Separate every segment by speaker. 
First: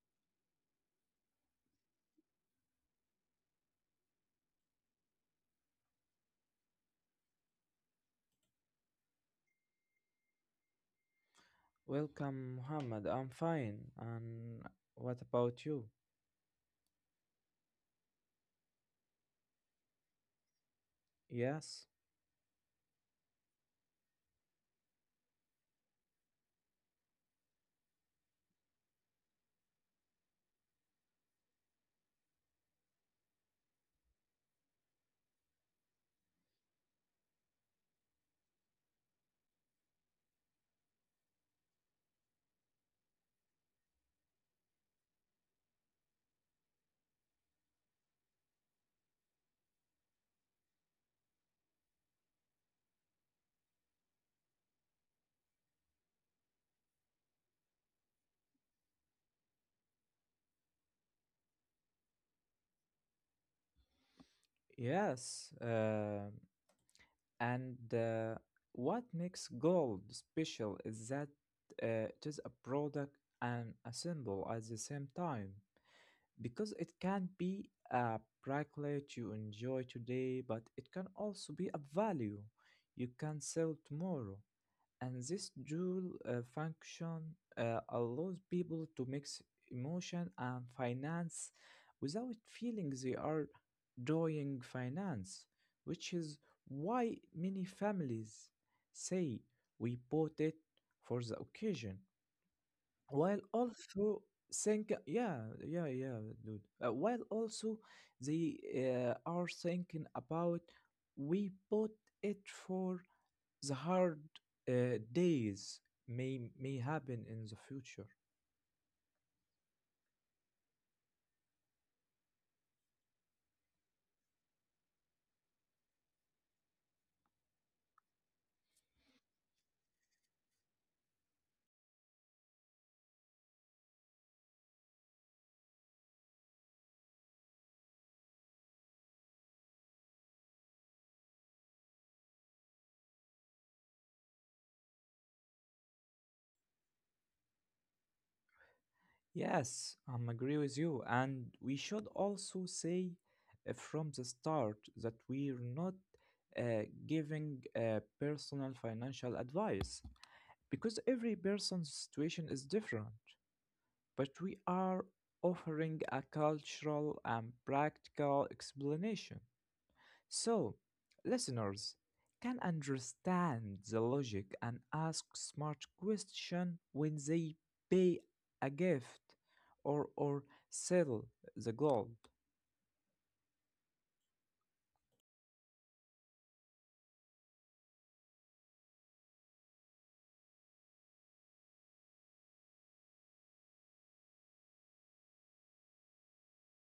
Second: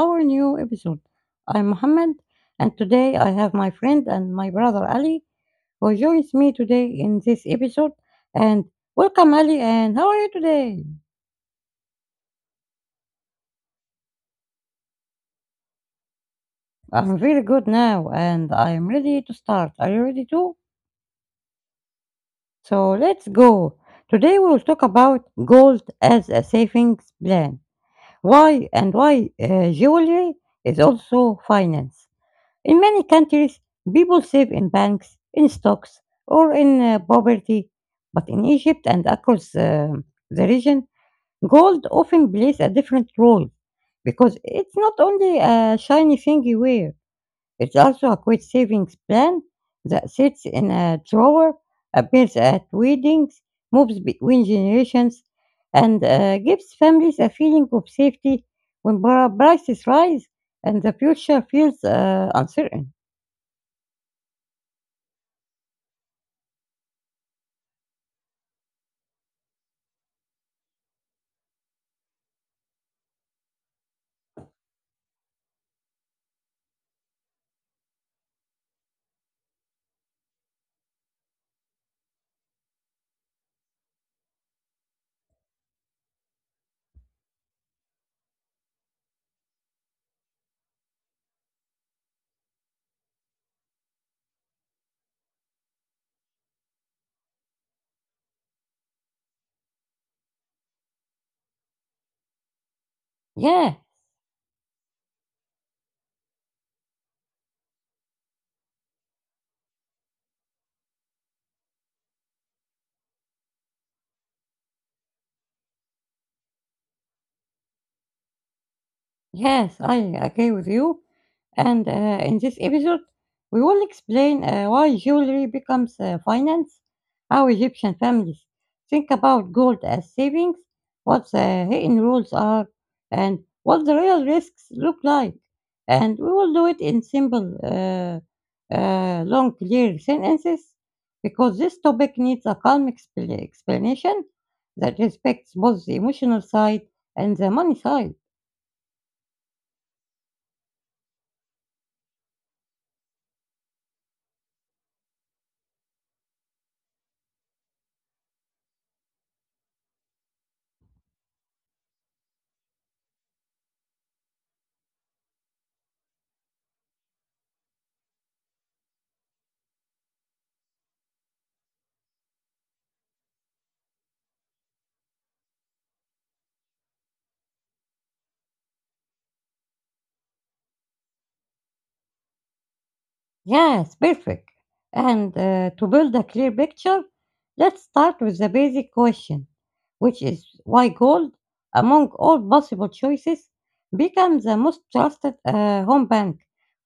Speaker 1: our new episode. I'm Mohammed, and today I have my friend and my brother Ali who joins me today in this episode. And welcome, Ali, and how are you today?
Speaker 2: Welcome, Muhammad. I'm fine. And what about you?
Speaker 1: I'm very good now, and I'm ready to start. Are you ready too?
Speaker 2: Yes,
Speaker 1: So let's go. Today we will talk about gold as a savings plan. Why and why jewelry is also finance. In many countries, people save in banks, in stocks, or in property. But in Egypt and across the region, gold often plays a different role because it's not only a shiny thing you wear, it's also a quick savings plan that sits in a drawer, appears at weddings, moves between generations, and gives families a feeling of safety when prices rise and the future feels uncertain.
Speaker 2: yes. And what makes gold special is that it is a product and a symbol at the same time because it can be a bracelet you enjoy today, but it can also be a value you can sell tomorrow. And this dual function allows people to mix emotion and finance without feeling they are doing finance, which is why many families say we bought it for the occasion, while
Speaker 1: Yeah,
Speaker 2: also think, yeah, yeah, yeah, dude, while also they are thinking about we bought it for the hard days may happen in the future.
Speaker 1: yes, I agree with you. And in this episode, we will explain why jewelry becomes finance, how Egyptian families think about gold as savings, what the hidden rules are, and what the real risks look like. And we will do it in simple, long, clear sentences because this topic needs a calm explanation that respects both the emotional side and the money side.
Speaker 2: Yes, I am agree with you, and we should also say from the start that we're not giving personal financial advice because every person's situation is different. But we are offering a cultural and practical explanation. So, listeners can understand the logic and ask smart question when they pay a gift or sell the gold.
Speaker 1: Yes, perfect. And to build a clear picture, let's start with the basic question, which is why gold, among all possible choices, becomes the most trusted home bank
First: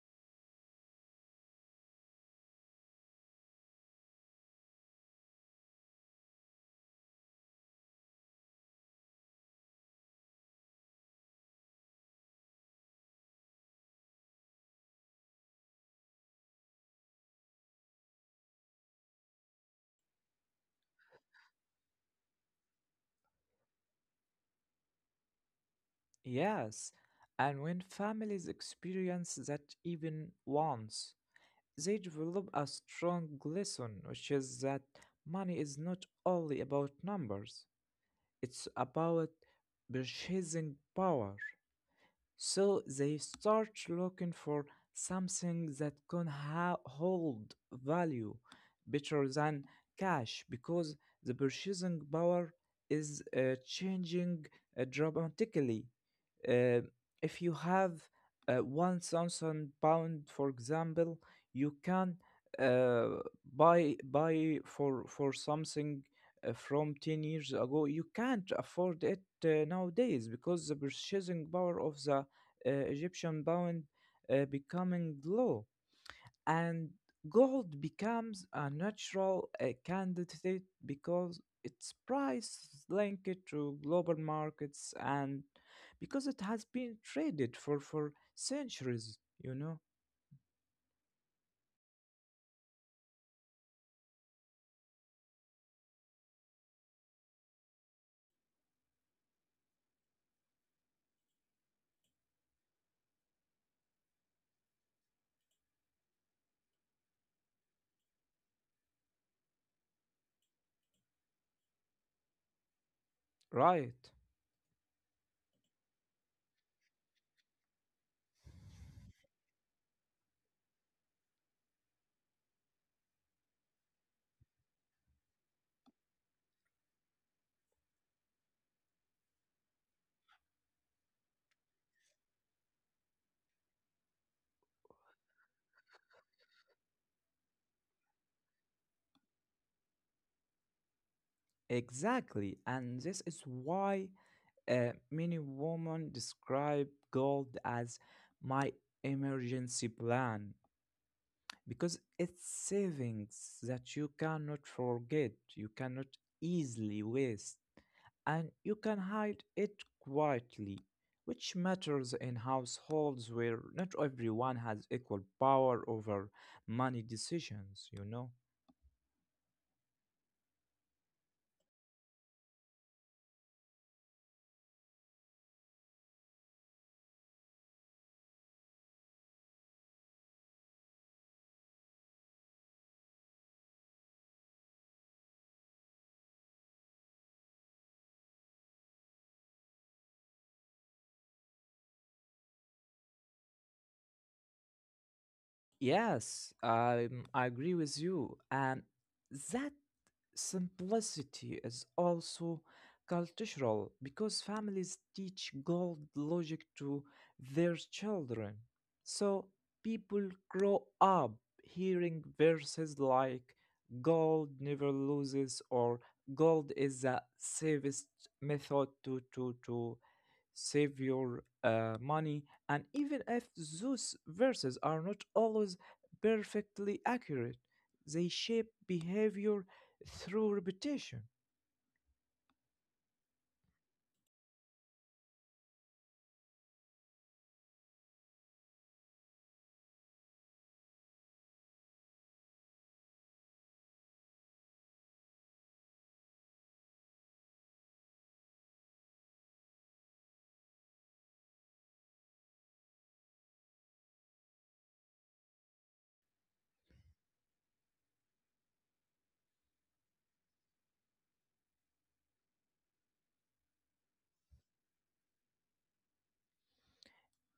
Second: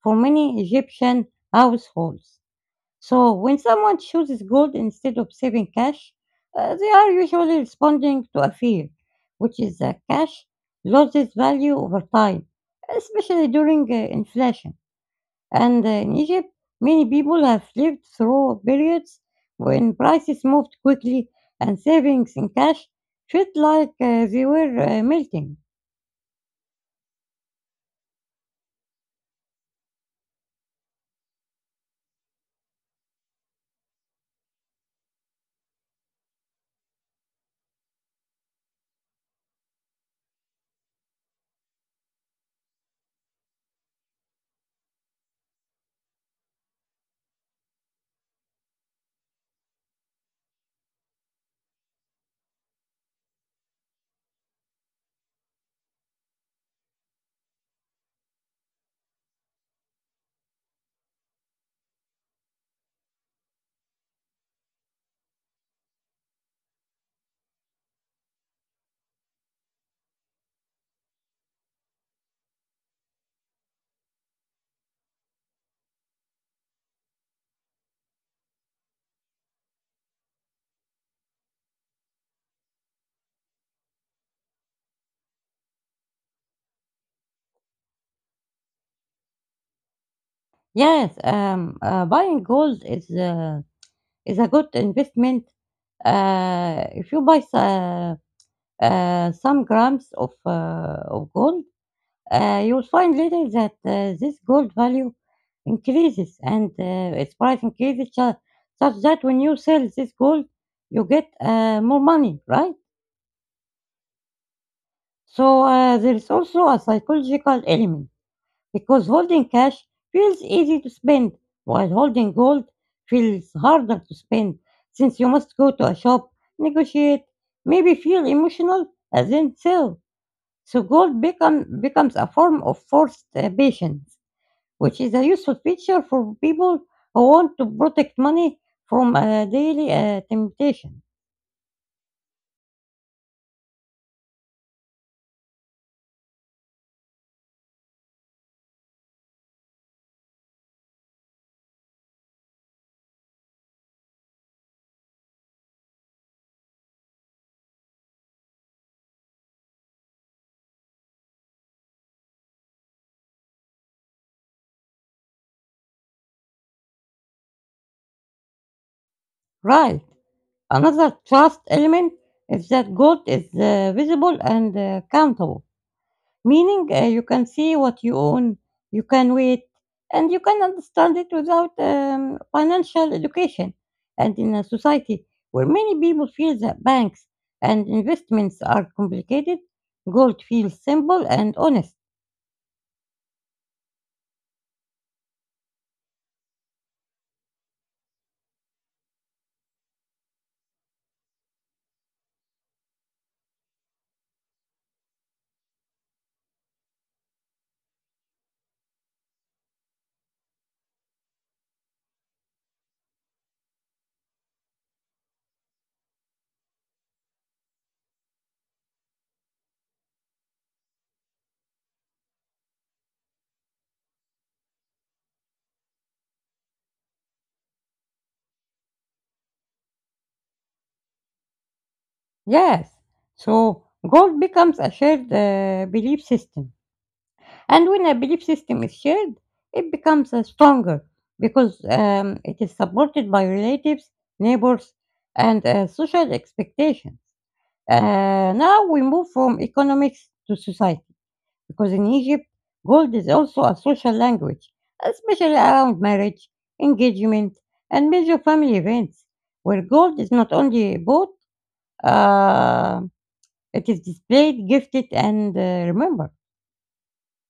Speaker 1: for many Egyptian households. So, when someone chooses gold instead of saving cash, they are usually responding to a fear, which is that cash loses value over time, especially during inflation. And in Egypt, many people have lived through periods when prices moved quickly and savings in cash felt like they were melting.
Speaker 2: Yes, and when families experience that even once, they develop a strong lesson, which is that money is not only about numbers; it's about purchasing power. So they start looking for something that can hold value better than cash because the purchasing power is changing dramatically, uh, if you have 1,000 pound for example, you can uh, buy for something from 10 years ago. You can't afford it nowadays because the purchasing power of the Egyptian pound becoming low, and gold becomes a natural candidate because its price is linked to global markets and because it has been traded for centuries you know
Speaker 1: Yes, Buying gold is a good investment. If you buy some grams of gold, you'll find later that this gold value increases and its price increases such that when you sell this gold, you get more money, right?
Speaker 2: Right,
Speaker 1: So there is also a psychological element because holding cash feels easy to spend while holding gold feels harder to spend since you must go to a shop, negotiate, maybe feel emotional, and then sell. So becomes a form of forced patience, which is a useful feature for people who want to protect money from daily temptation.
Speaker 2: exactly. And this is why many women describe gold as my emergency plan because it's savings that you cannot forget, you cannot easily waste, and you can hide it quietly, which matters in households where not everyone has equal power over money decisions, you know?
Speaker 1: Right. Another trust element is that gold is visible and countable, meaning you can see what you own, you can wait, and you can understand it without financial education. And in a society where many people feel that banks and investments are complicated, gold feels simple and honest.
Speaker 2: Yes, I agree with you, and that simplicity is also cultural because families teach gold logic to their children. So people grow up hearing verses like gold never loses or gold is the safest method to save your money, and even if those verses are not always perfectly accurate, they shape behavior through repetition.
Speaker 1: Yes. So goal becomes a shared belief system. And when a belief system is shared, it becomes stronger because it is supported by relatives, neighbors, and social expectations. Now we move from economics to society because in Egypt, gold is also a social language, especially around marriage, engagement, and major family events, where gold is not only bought. Uh, it is displayed, gifted, and remembered.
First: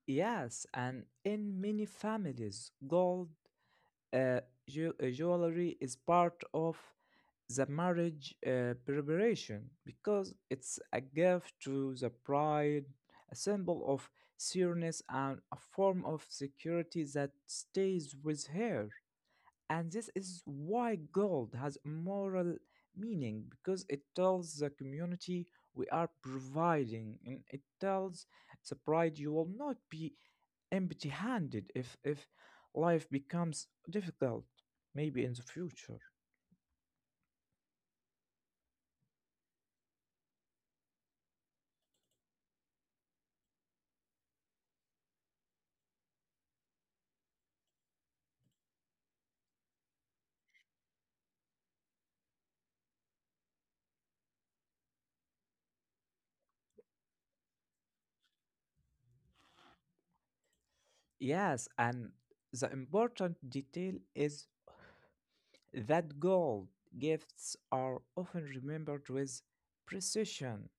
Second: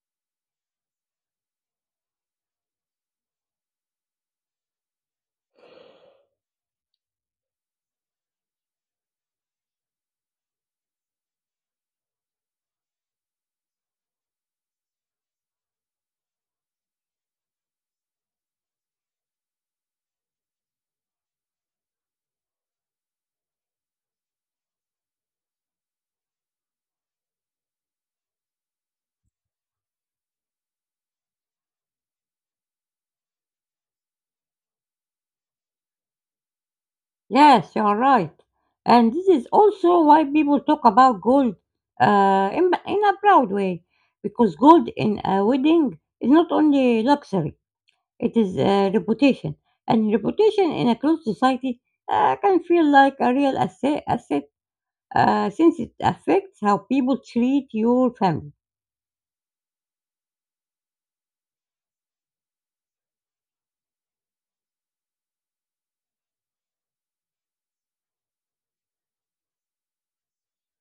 Speaker 2: Yes, and in many families, gold uh, jewelry is part of the marriage preparation because it's a gift to the bride, a symbol of seriousness, and a form of security that stays with her. And this is why gold has a moral meaning, because it tells the community we are providing, and it tells the bride you will not be empty handed if life becomes difficult, maybe in the future.
Speaker 1: Yes, you are right. And this is also why people talk about gold in a proud way, because gold in a wedding is not only luxury, it is a reputation. And reputation in a closed society can feel like a real asset since it affects how people treat your family.
Speaker 2: Yes, and the important detail is that gold gifts are often remembered with precision.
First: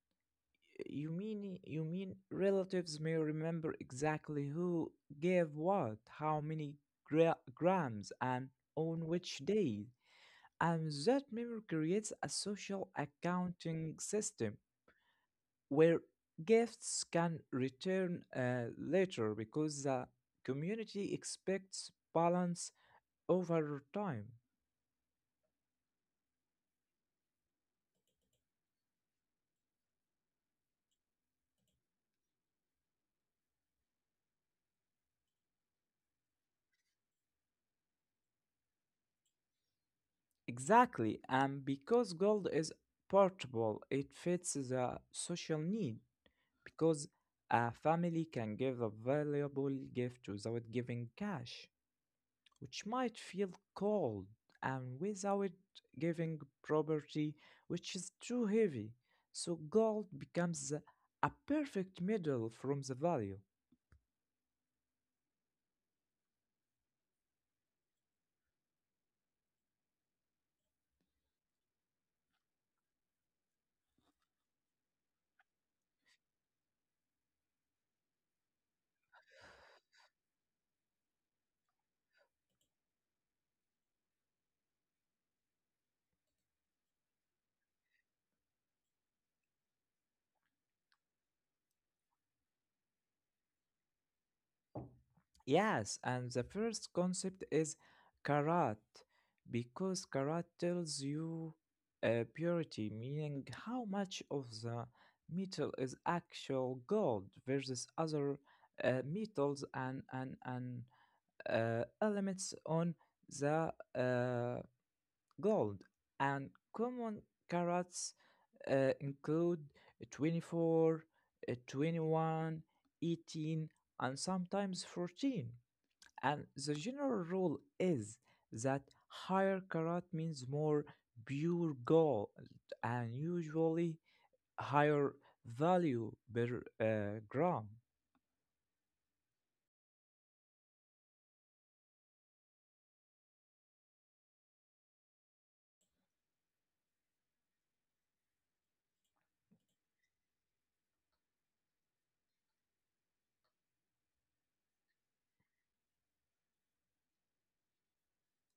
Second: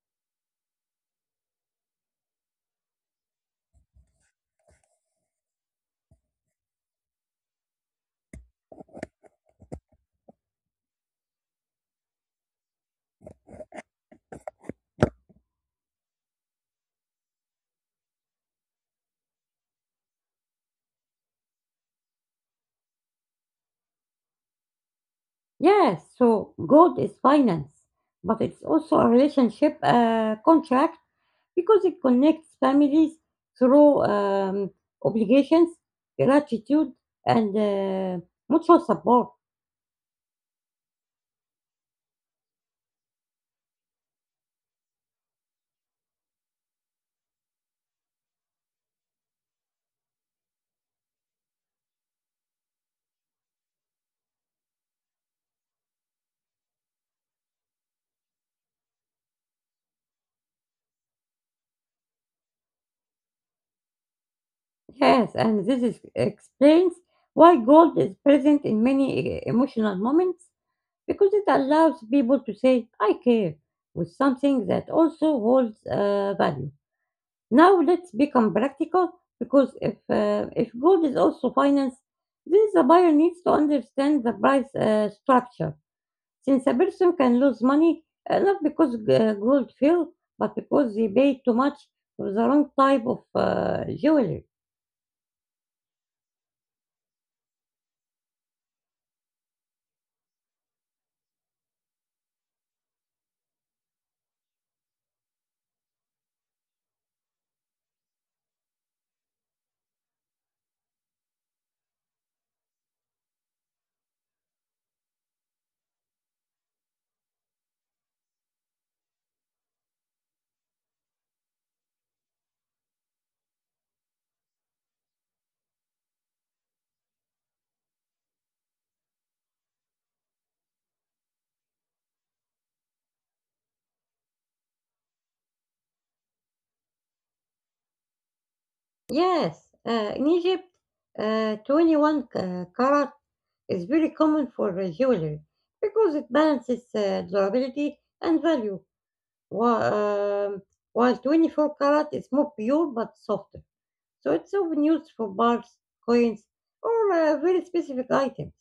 Speaker 2: You mean relatives may remember exactly who gave what, how many grams, and on which day. And that memory creates a social accounting system where gifts can return later because the community expects balance over time.
Speaker 1: Yes, so gold is finance, but it's also a relationship contract because it connects families through obligations, gratitude, and mutual support.
Speaker 2: Exactly, and because gold is portable, it fits the social need, because a family can give a valuable gift without giving cash, which might feel cold, and without giving property, which is too heavy. So gold becomes a perfect middle from the value.
Speaker 1: Yes, and explains why gold is present in many emotional moments because it allows people to say, I care, with something that also holds value. Now let's become practical because if gold is also finance, then the buyer needs to understand the price structure since a person can lose money not because gold fell, but because they paid too much for the wrong type of jewelry.
Speaker 2: Yes, and the first concept is karat, because karat tells you purity, meaning how much of the metal is actual gold versus other metals and elements on the gold. And common carats include 24, 21, 18, and sometimes 14, and the general rule is that higher karat means more pure gold and usually higher value per gram.
Speaker 1: Yes, in Egypt, 21 carat is very common for jewelry because it balances durability and value, while, um, while 24 carat is more pure but softer. So it's often used for bars, coins, or very specific items.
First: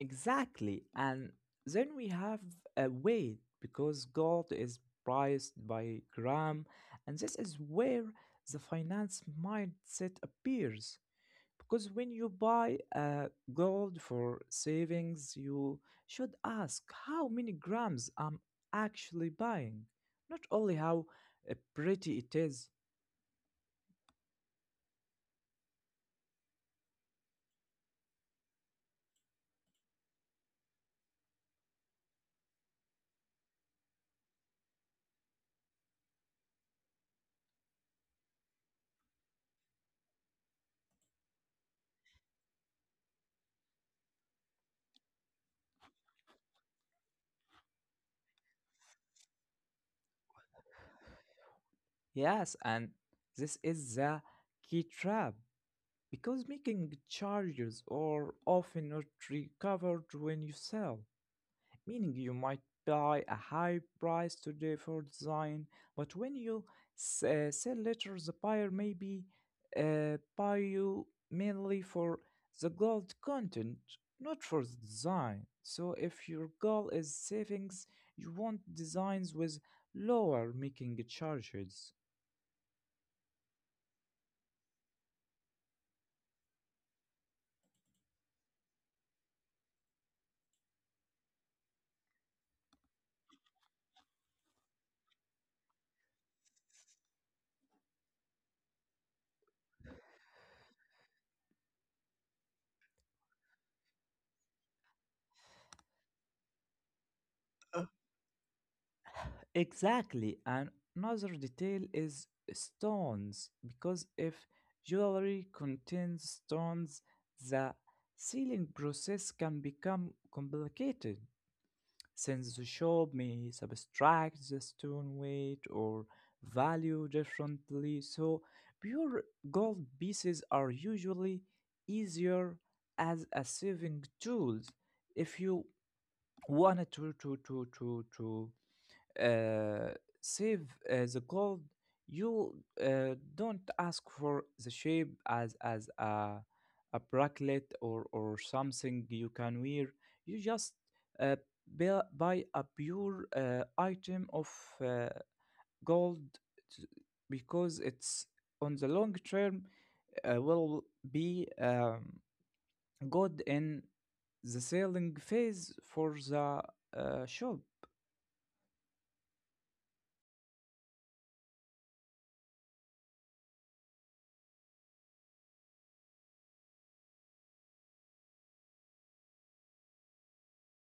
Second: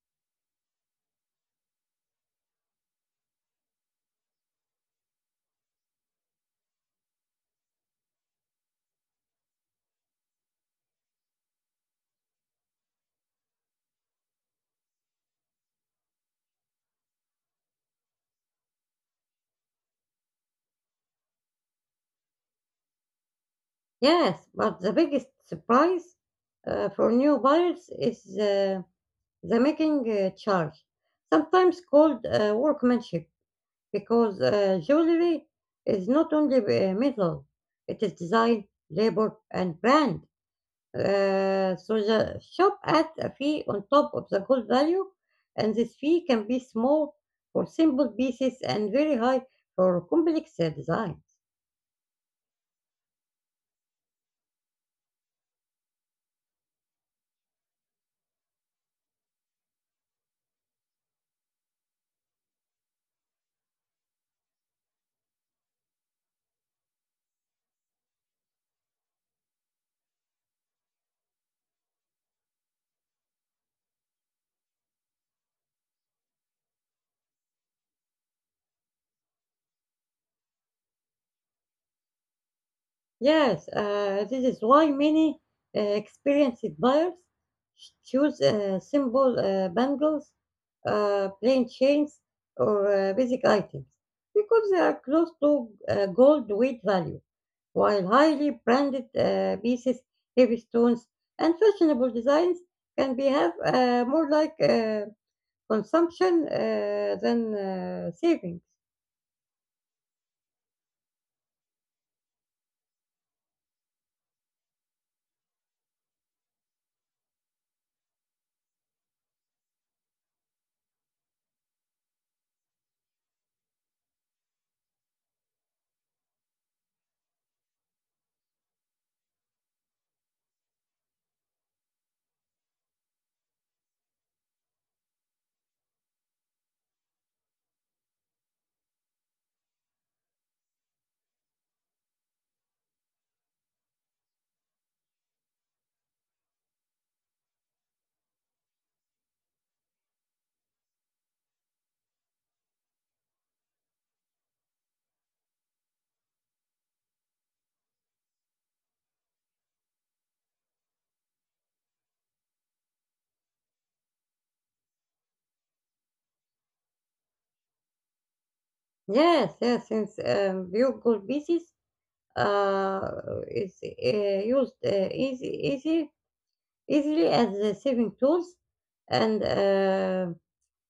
Speaker 2: Exactly. And then we have a weight because gold is priced by gram, and this is where the finance mindset appears, because when you buy gold for savings, you should ask how many grams I'm actually buying, not only how pretty it is.
Speaker 1: Yes, but the biggest surprise for new buyers is the making charge, sometimes called workmanship, because jewelry is not only metal, it is design, labor, and brand. So the shop adds a fee on top of the gold value, and this fee can be small for simple pieces and very high for complex designs.
Speaker 2: Yes, and this is the key trap because making charges are often not recovered when you sell, meaning you might pay a high price today for design, but when you sell later, the buyer maybe buy you mainly for the gold content, not for the design. So if your goal is savings, you want designs with lower making charges.
Speaker 1: Yes, this is why many experienced buyers choose simple bundles, plain chains, or basic items because they are close to gold weight value, while highly branded pieces, heavy stones, and fashionable designs can be have more like consumption than savings.
Speaker 2: Exactly. And another detail is stones, because if jewelry contains stones, the sealing process can become complicated since the shop may subtract the stone weight or value differently. So, pure gold pieces are usually easier as a saving tools, if you wanted to uh, save the gold. You don't ask for the shape as a bracelet or something you can wear. You just uh, buy a pure item of uh, gold, t- because it's on the long term will be good in the selling phase for the shop.
Speaker 1: Yes, yes, since pure gold pieces is easily as a saving tools, and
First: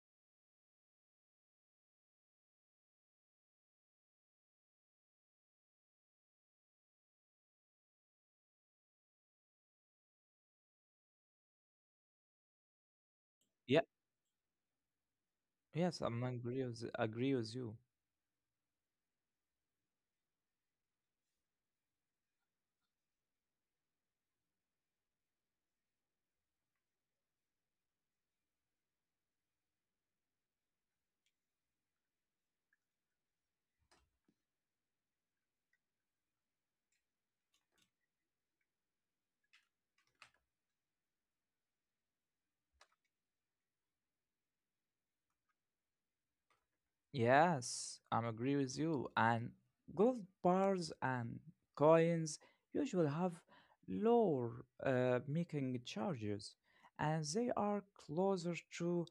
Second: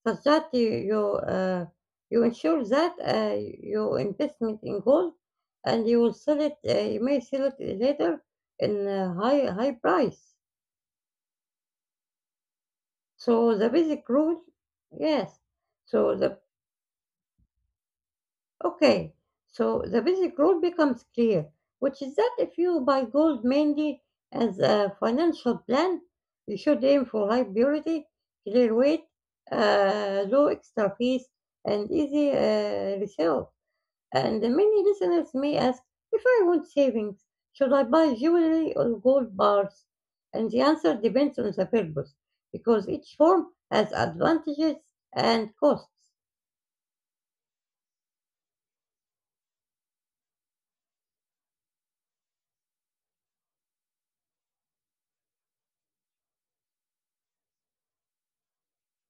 Speaker 1: such that you ensure that your investment in gold, and you will sell it. You may sell it later in a high price. So the
Speaker 2: Yeah.
Speaker 1: basic rule, yes.
Speaker 2: Yes,
Speaker 1: So
Speaker 2: I'm
Speaker 1: the
Speaker 2: agree with you.
Speaker 1: Okay, so the basic rule becomes clear, which is that if you buy gold mainly as a financial plan, you should aim for high purity, clear weight, low extra fees, and easy resale. And many listeners may ask, if I want savings, should I buy jewelry or gold bars? And the answer depends on the purpose, because each form has advantages and costs.
Speaker 2: Yes, I'm agree with you. And gold bars and coins usually have lower making charges, and they are closer to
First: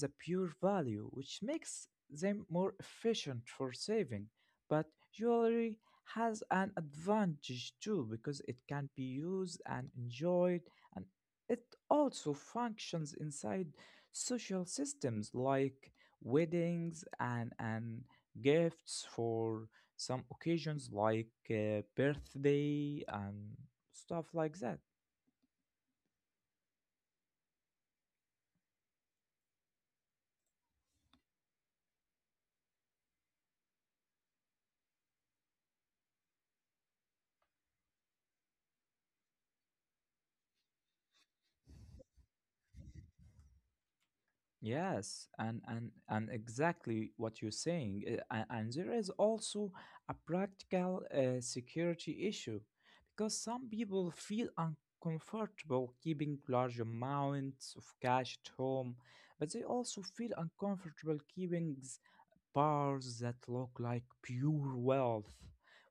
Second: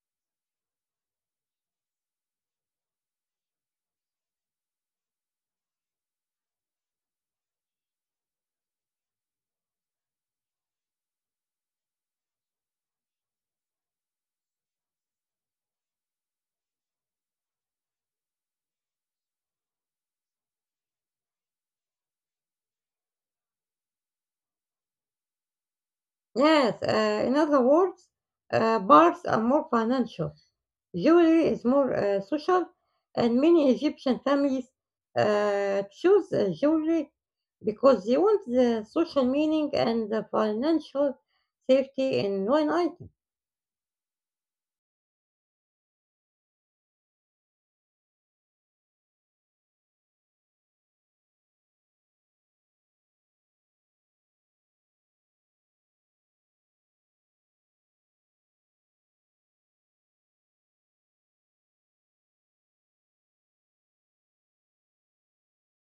Speaker 2: the pure value, which makes them more efficient for saving. But jewelry has an advantage too because it can be used and enjoyed, and it also functions inside social systems like weddings, and gifts for some occasions like birthday and stuff like that.
Speaker 1: Yes, in other words, bars are more financial, jewelry is more social, and many Egyptian families choose jewelry because they want the social meaning and the financial safety in one item.
Speaker 2: Yes, and exactly what you're saying. And there is also a practical security issue because some people feel uncomfortable keeping large amounts of cash at home, but they also feel uncomfortable keeping bars that look like pure wealth,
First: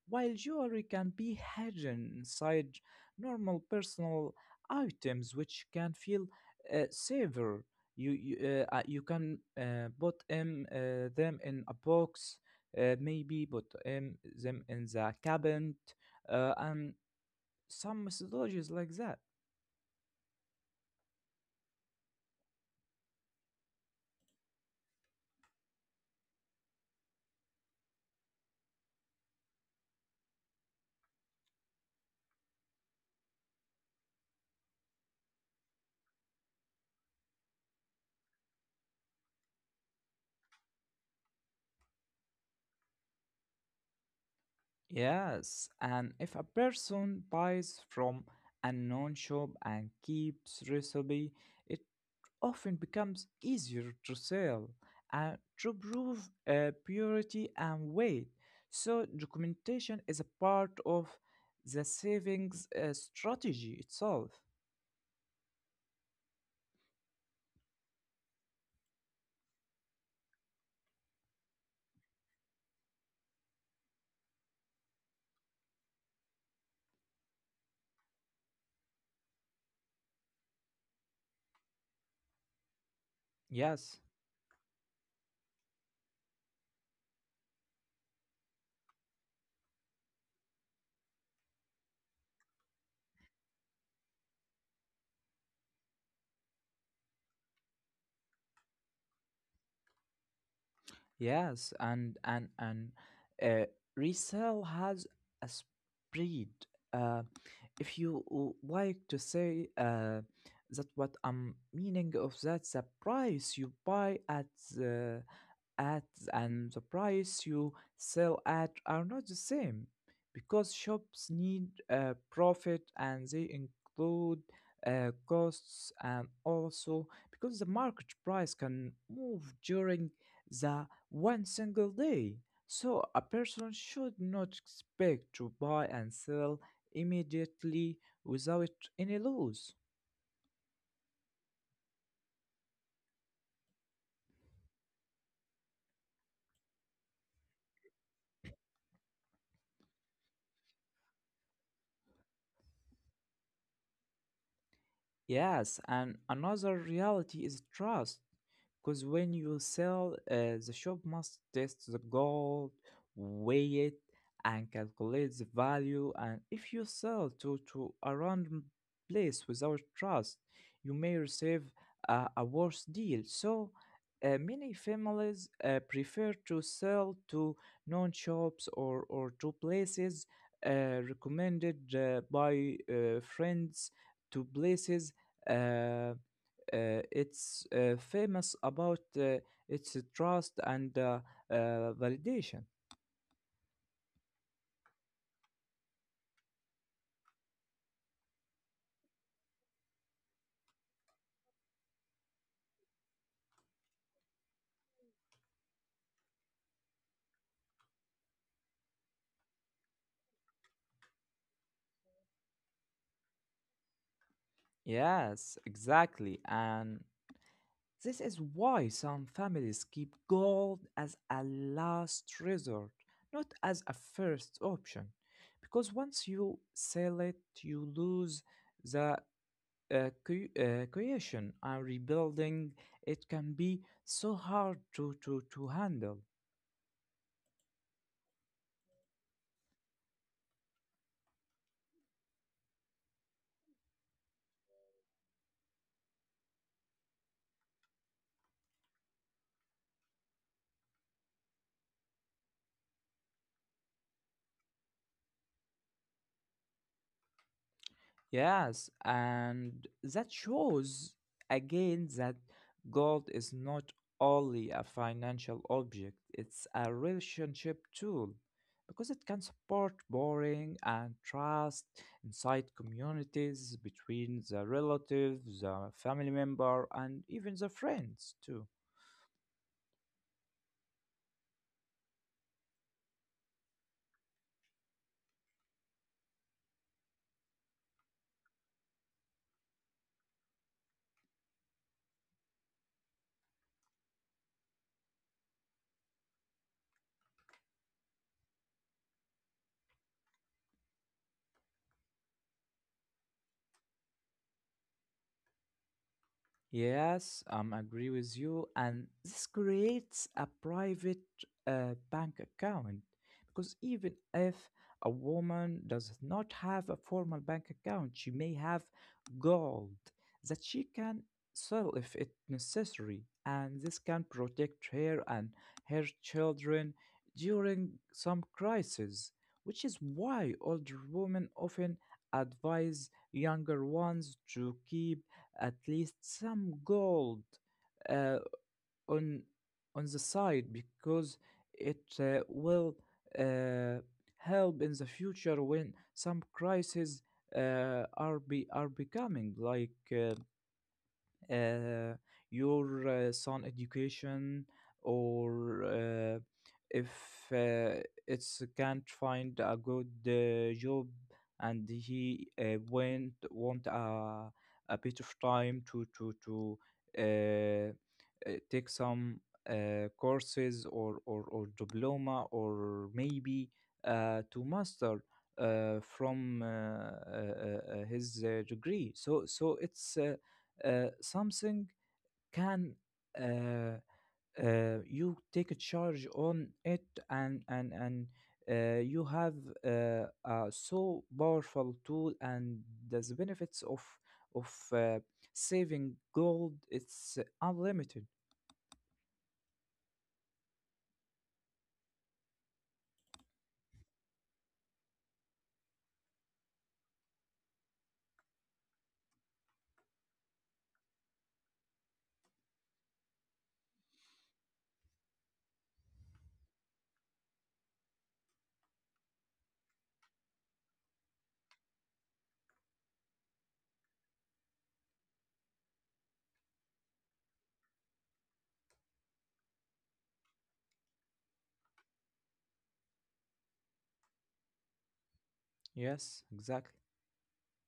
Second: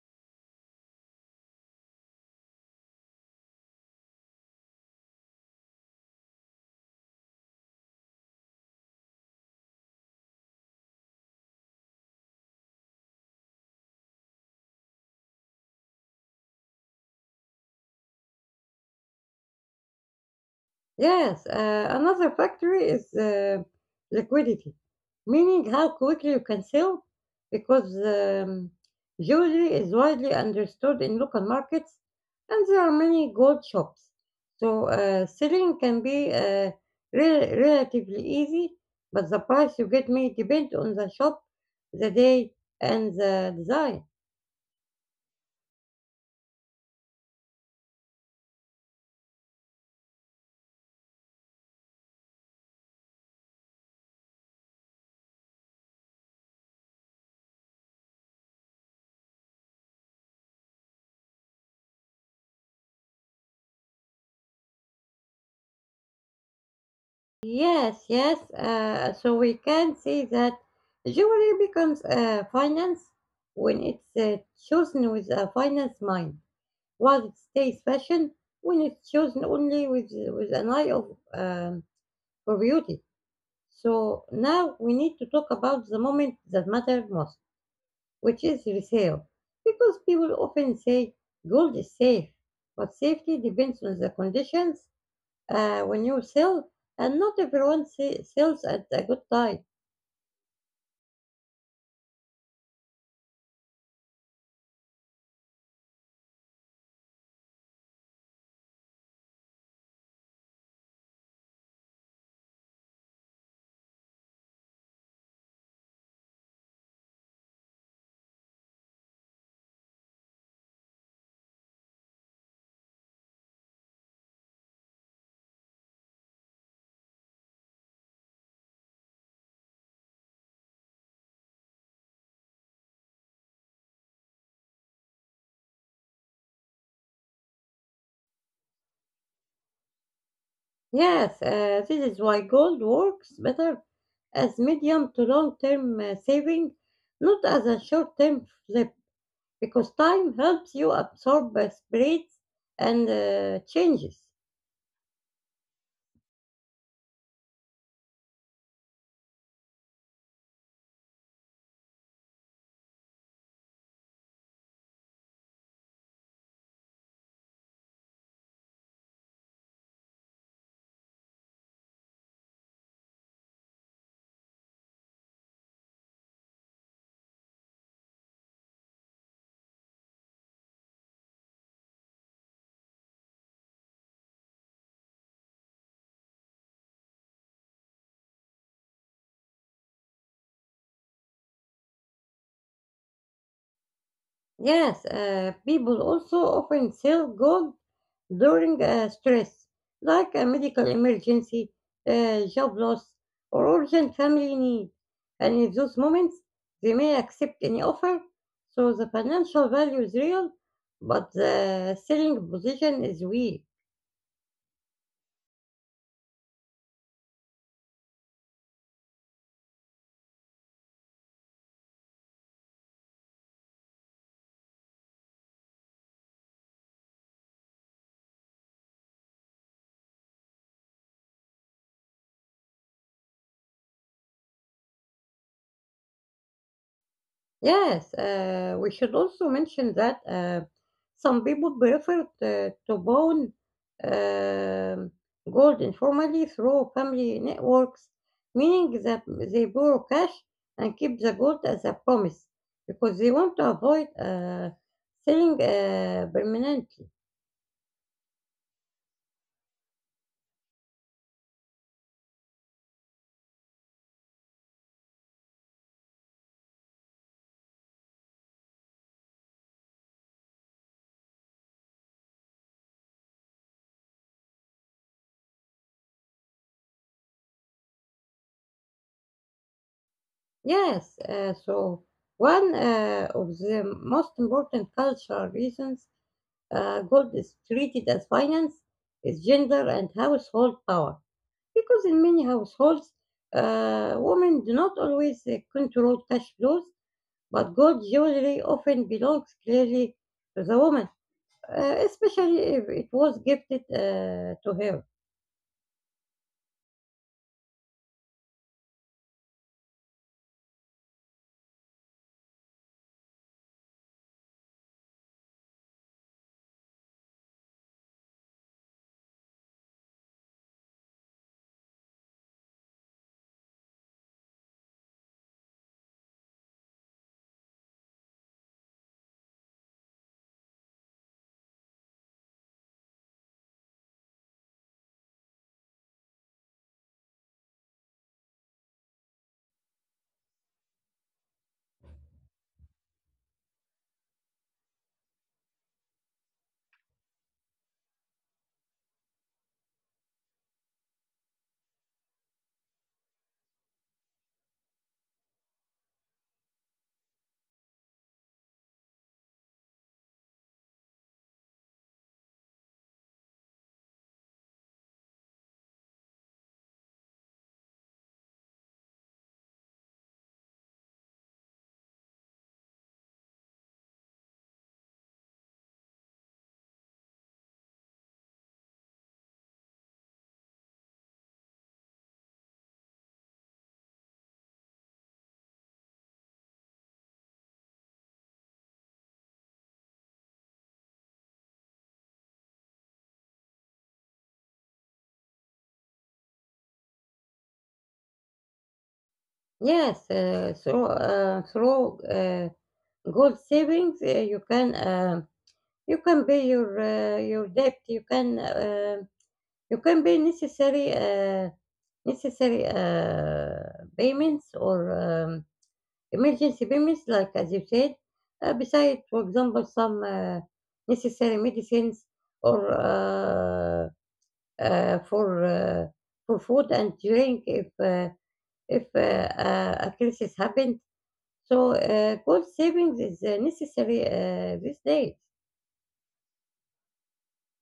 Speaker 2: while jewelry can be hidden inside normal personal items, which can feel safer. You you, you can put them in a box, maybe put them in the cabinet, and some methodologies like that.
Speaker 1: Yes, another factor is liquidity, meaning how quickly you can sell, because jewelry is widely understood in local markets, and there are many gold shops. So selling can be relatively easy, but the price you get may depend on the shop, the day, and the design.
Speaker 2: Yes, and if a person buys from a non shop and keeps recipe, it often becomes easier to sell and to prove purity and weight. So, documentation is a part of the savings strategy itself.
Speaker 1: Yes, yes. So we can see that jewelry becomes finance when it's chosen with a finance mind, while it stays fashion when it's chosen only with an eye of um, for beauty. So
Speaker 2: Yes,
Speaker 1: now we need to talk about the moment that matters most, which is resale, because people often say gold is safe, but safety depends on the conditions when you sell, and not everyone sells at a good time.
Speaker 2: yes, and uh, resale has a spread. Uh, if you like to say that what I'm meaning of, that the price you buy at the at and the price you sell at are not the same, because shops need profit and they include costs, and also because the market price can move during the one single day. So a person should not expect to buy and sell immediately without any loss.
Speaker 1: Yes, this is why gold works better as medium to long term saving, not as a short term flip, because time helps you absorb spreads and changes.
Speaker 2: Yes, and another reality is trust, because when you sell, the shop must test the gold, weigh it, and calculate the value. And if you sell to a random place without trust, you may receive a worse deal. So, many families prefer to sell to known shops, or to places recommended by friends, to places uh, it's famous about its trust and validation.
Speaker 1: Yes, people also often sell gold during stress, like a medical emergency, job loss, or urgent family need. And in those moments, they may accept any offer, so the financial value is real, but the selling position is weak.
Speaker 2: Yes, exactly. And this is why some families keep gold as a last resort, not as a first option, because once you sell it, you lose the creation, and rebuilding it can be so hard to handle.
Speaker 1: Yes, we should also mention that some people prefer to bond um, gold informally through family networks, meaning that they borrow cash and keep the gold as a promise because they want to avoid selling permanently.
Speaker 2: Yes, and that shows again that gold is not only a financial object, it's a relationship tool because it can support borrowing and trust inside communities, between the relatives, the family member, and even the friends too.
Speaker 1: Yes, So one of the most important cultural reasons gold is treated as finance is gender and household power. Because in many households, women do not always control cash flows, but gold jewelry often belongs clearly to the woman, especially if it was gifted to her.
Speaker 2: Yes, I'm agree with you, and this creates a private bank account, because even if a woman does not have a formal bank account, she may have gold that she can sell if it necessary, and this can protect her and her children during some crisis, which is why older women often advise younger ones to keep at least some gold uh, on on the side, because it will uh, help in the future when some crises are becoming, like, uh, your son education, or if uh, it's can't find a good job and he went want a, bit of time to take some courses, or diploma, or maybe to master from his degree. So it's something, can uh, you take a charge on it, and you have a so powerful tool, and the benefits of saving gold, it's unlimited.
Speaker 1: Yes, through gold savings, you can pay your debt. You can pay necessary payments or emergency payments, like as you said, besides, for example, some necessary medicines or uh, for uh, for food and drink if a crisis happened. So gold savings is necessary these days,
Speaker 2: Yes, exactly.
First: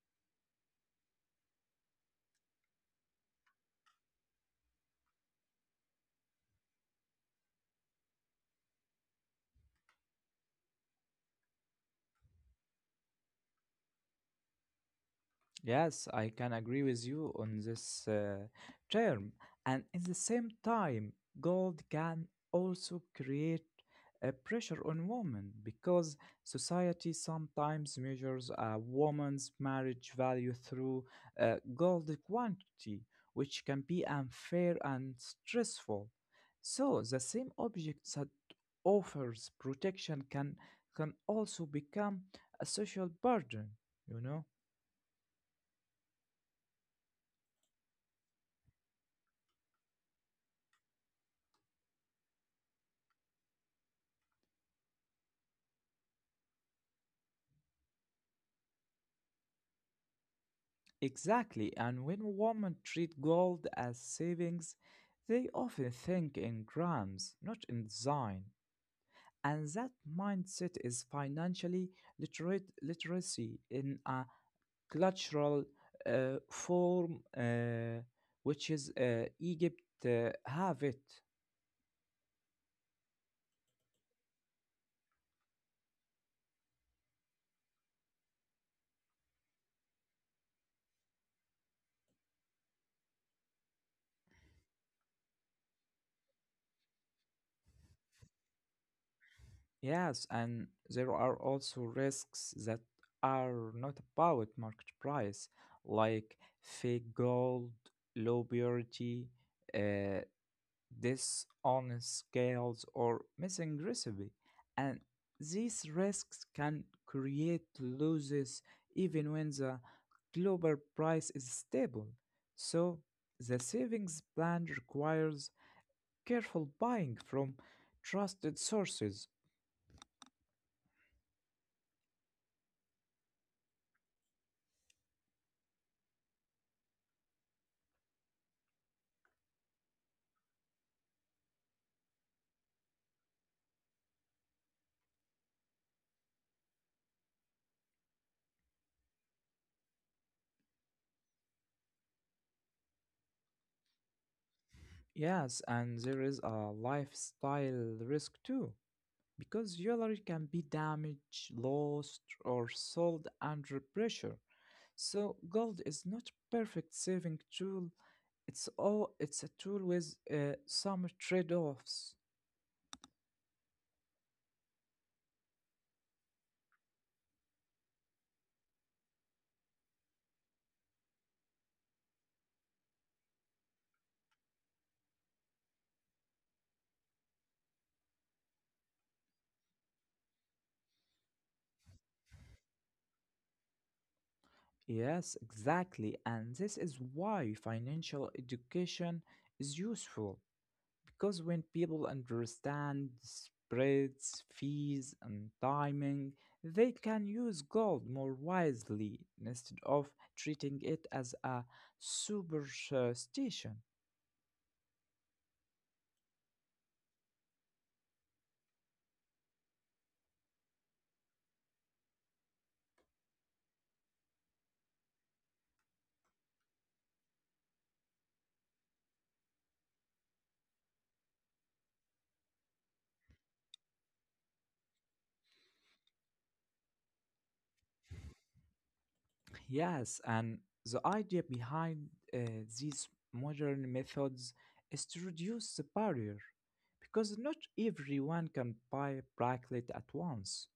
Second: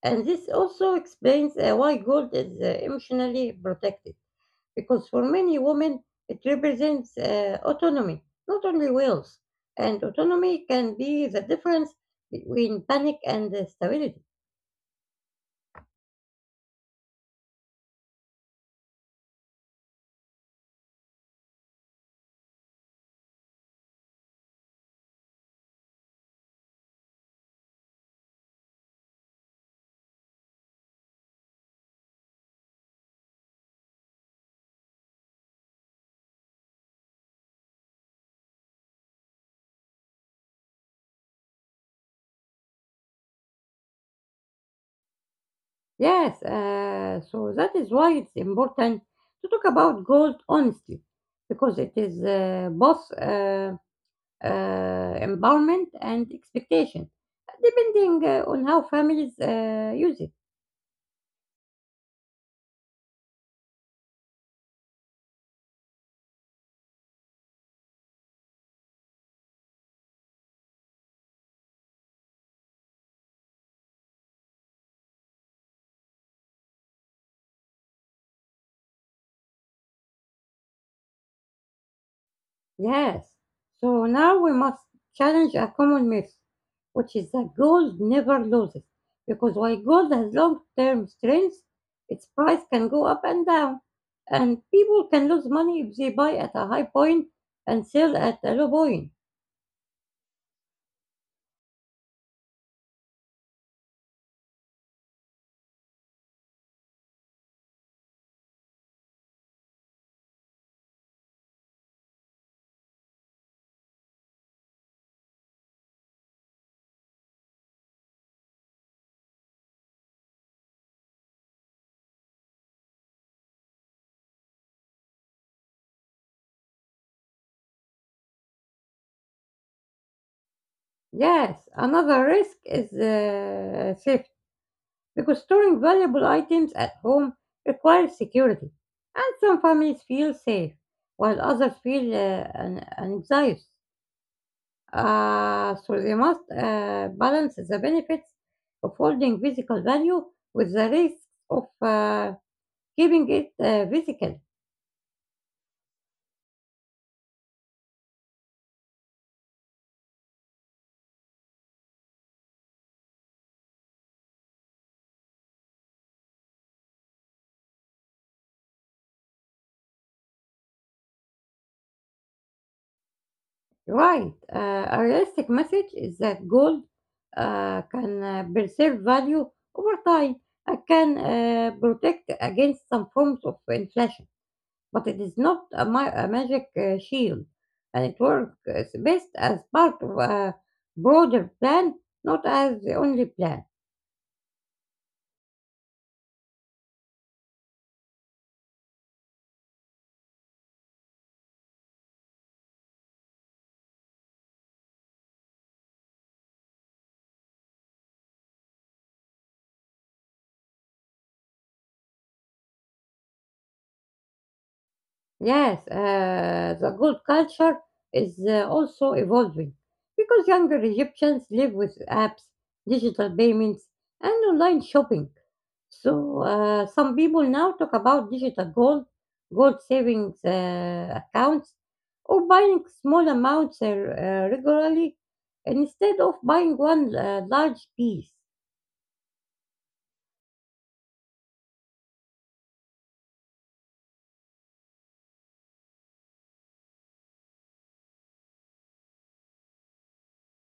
Speaker 1: and this also explains why gold is emotionally protected, because for many women it represents autonomy, not only wills. And autonomy can be the difference between panic and stability.
Speaker 2: Yes, I can agree with you on this term. And at the same time, gold can also create a pressure on women because society sometimes measures a woman's marriage value through gold quantity, which can be unfair and stressful. So, the same object that offers protection can also become a social burden, you know?
Speaker 1: Yes, so that is why it's important to talk about goals honestly, because it is both empowerment and expectation, depending on how families use it.
Speaker 2: Exactly, and when women treat gold as savings, they often think in grams, not in design. And that mindset is financially literate literacy in a cultural form, which is Egypt have it.
Speaker 1: Yes. So now we must challenge a common myth, which is that gold never loses. Because while gold has long term strength, its price can go up and down. And people can lose money if they buy at a high point and sell at a low point.
Speaker 2: Yes, and there are also risks that are not about market price, like fake gold, low purity, uh, dishonest scales, or missing recipe. And these risks can create losses even when the global price is stable. So the savings plan requires careful buying from trusted sources.
Speaker 1: Yes, another risk is theft because storing valuable items at home requires security, and some families feel safe while others feel anxious. So they must balance the benefits of holding physical value with the risks of keeping it physical.
Speaker 2: Yes, and there is a lifestyle risk too, because jewelry can be damaged, lost, or sold under pressure. So gold is not perfect saving tool. It's a tool with some trade-offs.
Speaker 1: Right. A realistic message is that gold can preserve value over time and can protect against some forms of inflation, but it is not a magic shield, and it works best as part of a broader plan, not as the only plan.
Speaker 2: Yes, exactly, and this is why financial education is useful. Because when people understand spreads, fees, and timing, they can use gold more wisely instead of treating it as a superstition.
Speaker 1: Yes, the gold culture is also evolving because younger Egyptians live with apps, digital payments, and online shopping. So some people now talk about digital gold, gold savings accounts, or buying small amounts regularly instead of buying one large piece.
Speaker 2: Yes, and the idea behind uh, these modern methods is to reduce the barrier because not everyone can buy a bracelet at once,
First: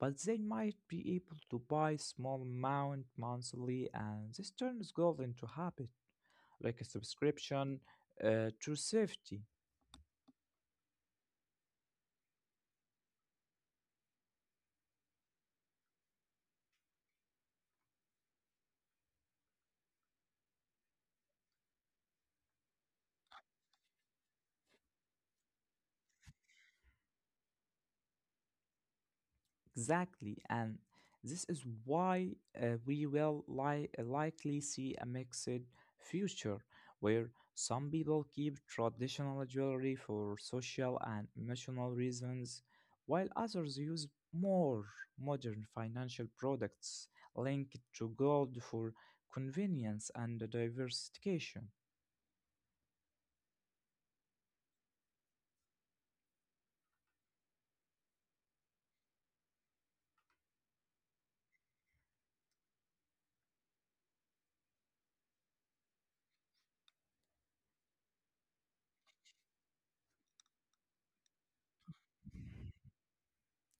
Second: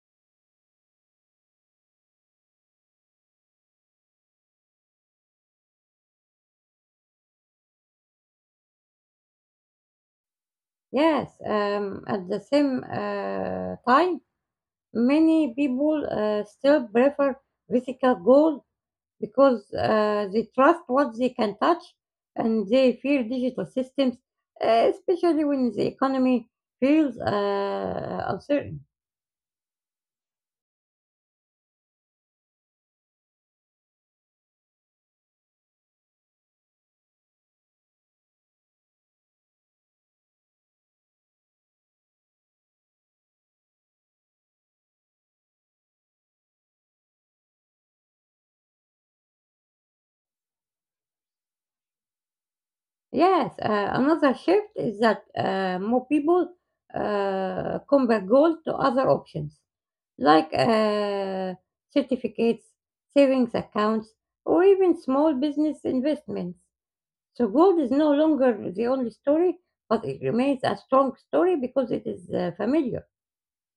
Speaker 2: but they might be able to buy small amount monthly, and this turns gold into habit, like a subscription to safety.
Speaker 1: Yes, at the same time, many people still prefer physical goals because they trust what they can touch and they fear digital systems, especially when the economy feels uncertain.
Speaker 2: Exactly, and this is why we will li- likely see a mixed future where some people keep traditional jewelry for social and emotional reasons, while others use more modern financial products linked to gold for convenience and diversification.
Speaker 1: Yes, another shift is that more people compare goals to other options like certificates, savings accounts, or even small business investments. So gold is no longer the only story, but it remains a strong story because it is familiar.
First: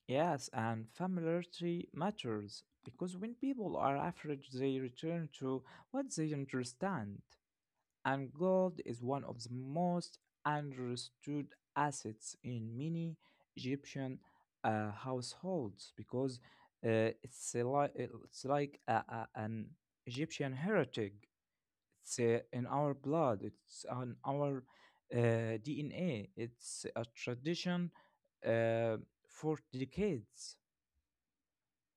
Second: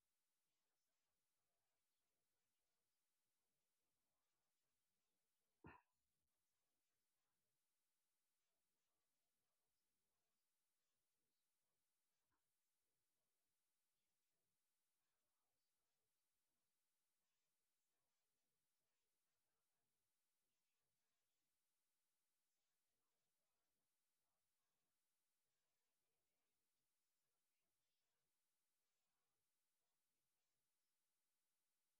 Speaker 2: Yes, and familiarity matters because when people are average, they return to what they understand. And gold is one of the most understood assets in many Egyptian households because it's a it's like an Egyptian heritage. It's in our blood. It's on our uh, DNA. It's a tradition uh, for decades.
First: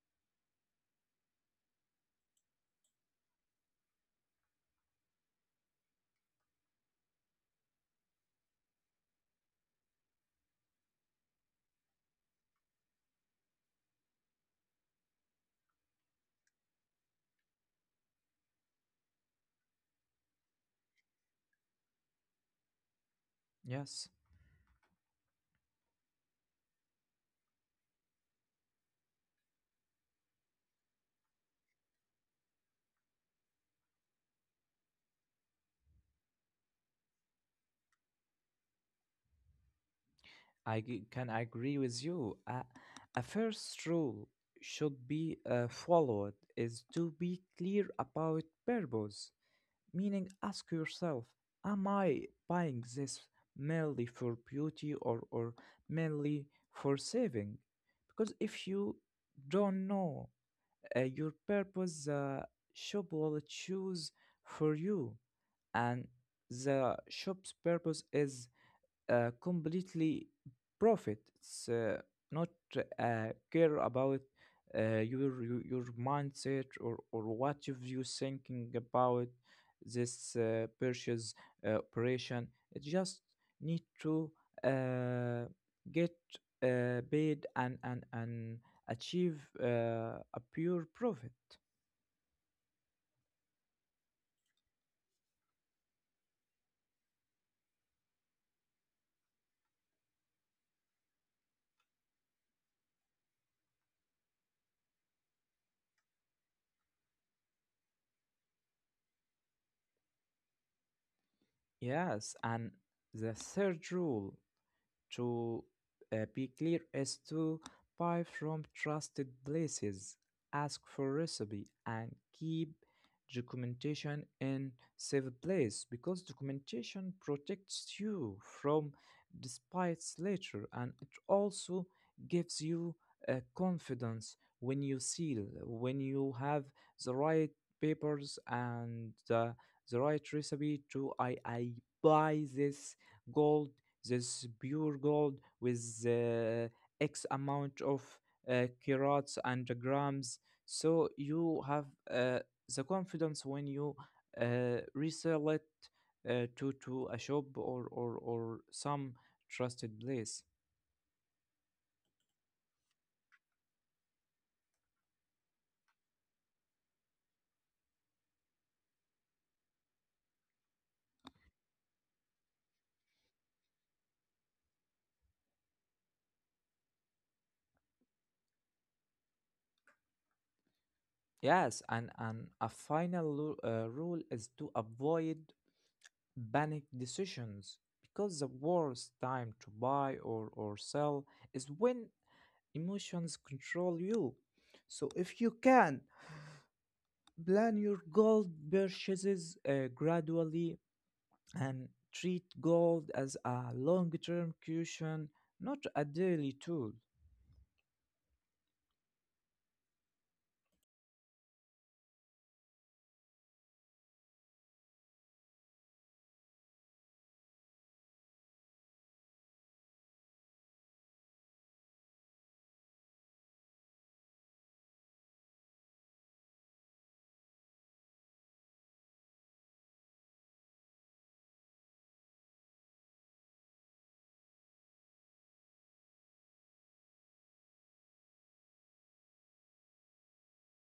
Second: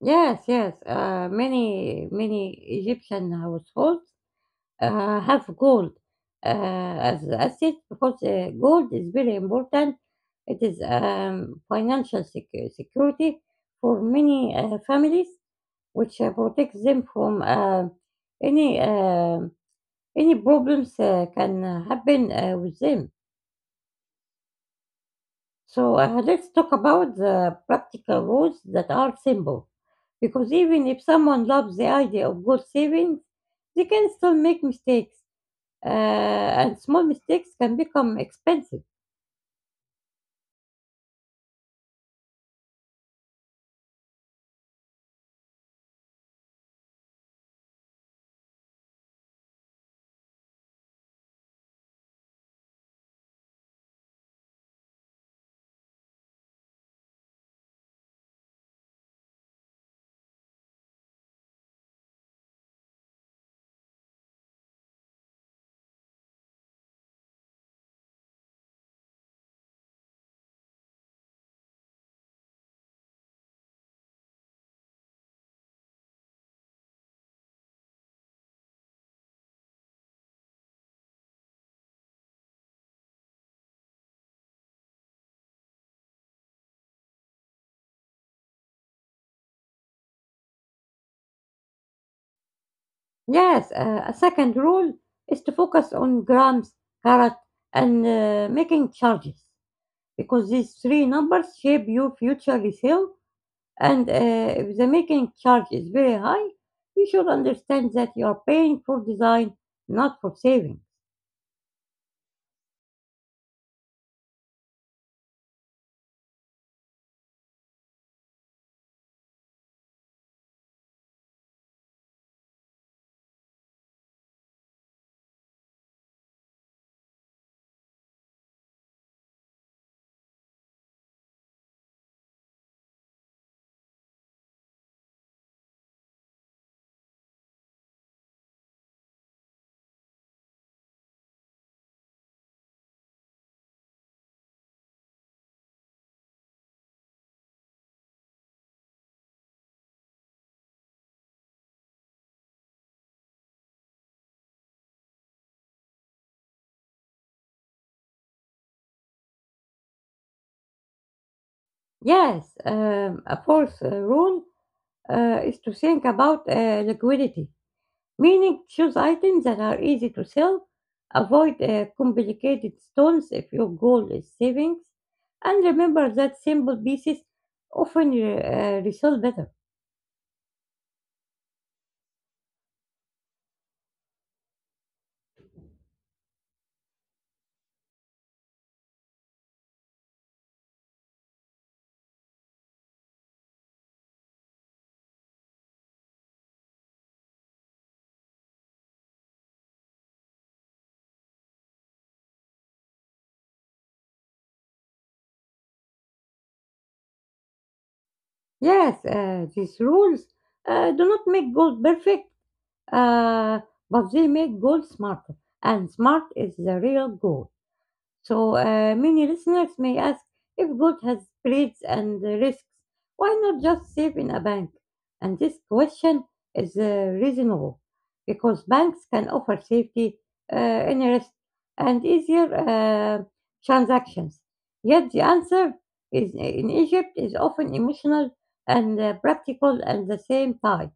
Speaker 1: Yes, yes. Many, many Egyptian households have gold as asset because gold is very important. It is financial security for many families, which protects them from any uh, any problems can happen with them.
Speaker 2: Yes.
Speaker 1: So let's talk about the practical rules that are simple. Because even if someone loves the idea of goal savings, they can still make mistakes. And small mistakes can become expensive.
Speaker 2: Can agree with you. A first rule should be followed is to be clear about purpose, meaning ask yourself, am I buying this merely for beauty, or merely for saving? Because if you don't know your purpose, the shop will choose for you, and the shop's purpose is completely profit. It's not care about uh, your mindset or what you thinking about this purchase operation. It just need to uh, get paid and and achieve a pure profit.
Speaker 1: Yes, a second rule is to focus on grams, carat, and making charges. Because these three numbers shape your future resale and if the making charge is very high, you should understand that you are paying for design, not for saving.
Speaker 2: Yes, and the third rule. To be clear, is to buy from trusted places, ask for recipe, and keep documentation in safe place, because documentation protects you from despites later, and it also gives you confidence when you seal when you have the right papers and the right recipe to I buy this gold, this pure gold with X amount of carats and grams. So you have the confidence when you resell it to a shop or or some trusted place.
Speaker 1: Yes, a fourth rule is to think about liquidity, meaning choose items that are easy to sell, avoid complicated stones if your goal is savings, and remember that simple pieces often resell better.
Speaker 2: Yes, and a final rule is to avoid panic decisions because the worst time to buy or sell is when emotions control you. So if you can plan your gold purchases gradually and treat gold as a long-term cushion, not a daily tool.
Speaker 1: Yes, these rules do not make gold perfect, Uh, but they make goal smarter, and smart is the real goal. So many listeners may ask if gold has spreads and risks, why not just save in a bank? And this question is reasonable because banks can offer safety, interest, and easier transactions. Yet the answer is in Egypt is often emotional and practical at the same time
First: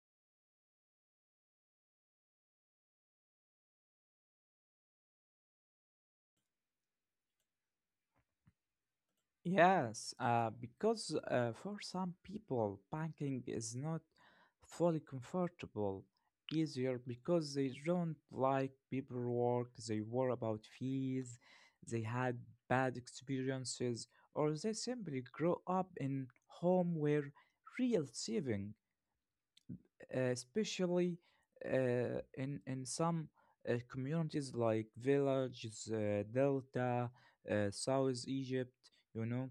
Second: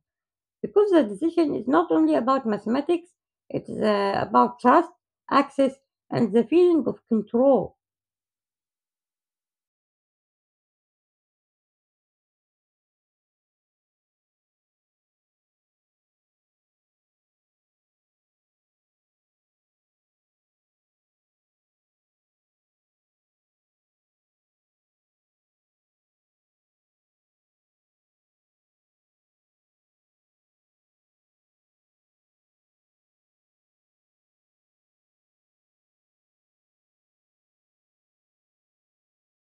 Speaker 1: because the decision is not only about mathematics, it is about trust, access, and the feeling of control.
Speaker 2: Yes, because for some people, banking is not fully comfortable, easier because they don't like paperwork, they worry about fees, they had bad experiences, or they simply grow up in home where real saving, especially in some communities like villages, Delta, South Egypt, you know,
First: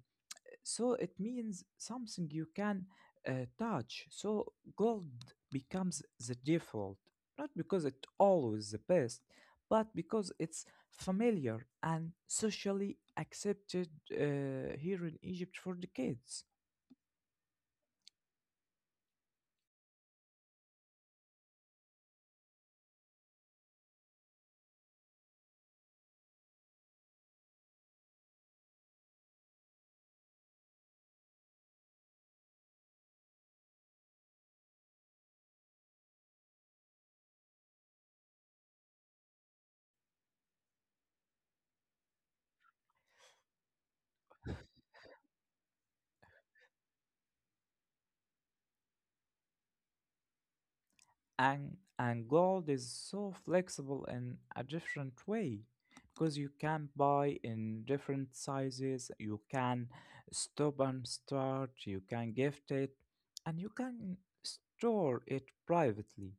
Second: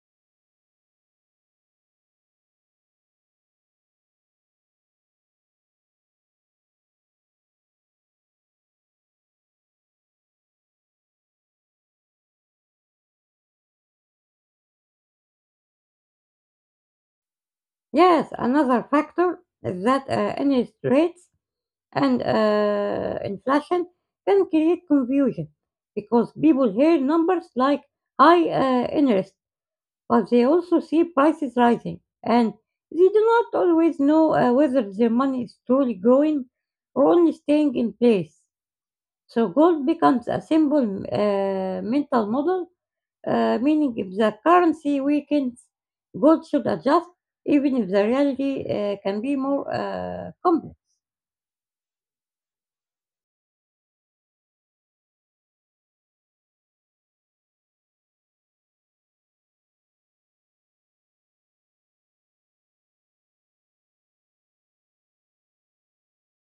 Speaker 2: so it means something you can touch. So gold becomes the default, not because it's always the best, but because it's familiar and socially accepted here in Egypt for decades.
Speaker 1: Yes, another factor is that interest rates and inflation can create confusion because people hear numbers like high interest, but they also see prices rising and they do not always know whether their money is truly growing or only staying in place. So gold becomes a simple mental model, meaning if the currency weakens, gold should adjust, even if the reality can be more complex.
Speaker 2: And gold is so flexible in a different way, because you can buy in different sizes, you can stop and start, you can gift it, and you can store it privately,